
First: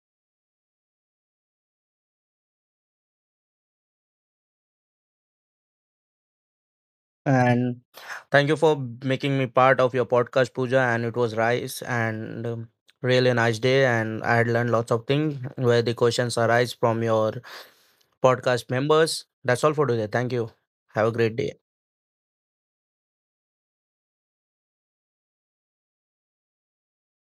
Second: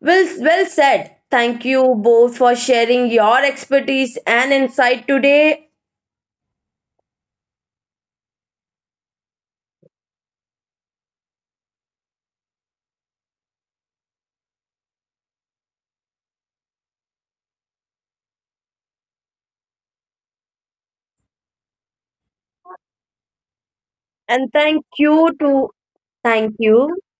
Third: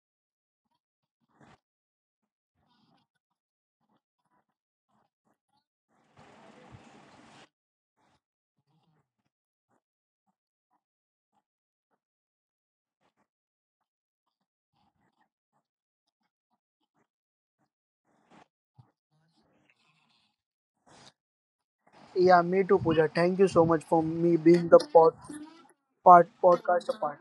Well, well said. Thank you both for sharing your expertise and insight today.
And thank you for making me part of your podcast, Pooja. And it was nice and um, really nice day. And I had learned lots of things where the questions arise from your podcast members. That's all for today. Thank you. Have a great day.
Yeah, me too, Pooja. Thank you so much for me
And
being the
thank
pod,
you to
part
thank
podcast a
you.
part.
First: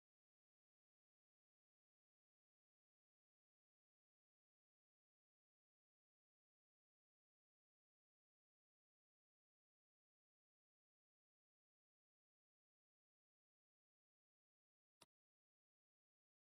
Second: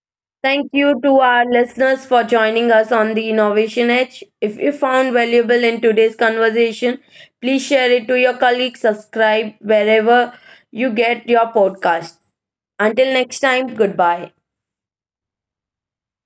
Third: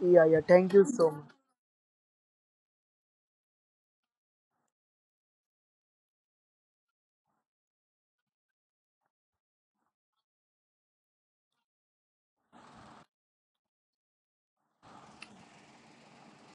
Yeah, yeah,
Thank
thank you
you
so
to
much.
our listeners for joining us on the Innovation Edge. If you found valuable in today's conversation, please share it to your colleagues, subscribe wherever you get your podcast. Until next time, goodbye.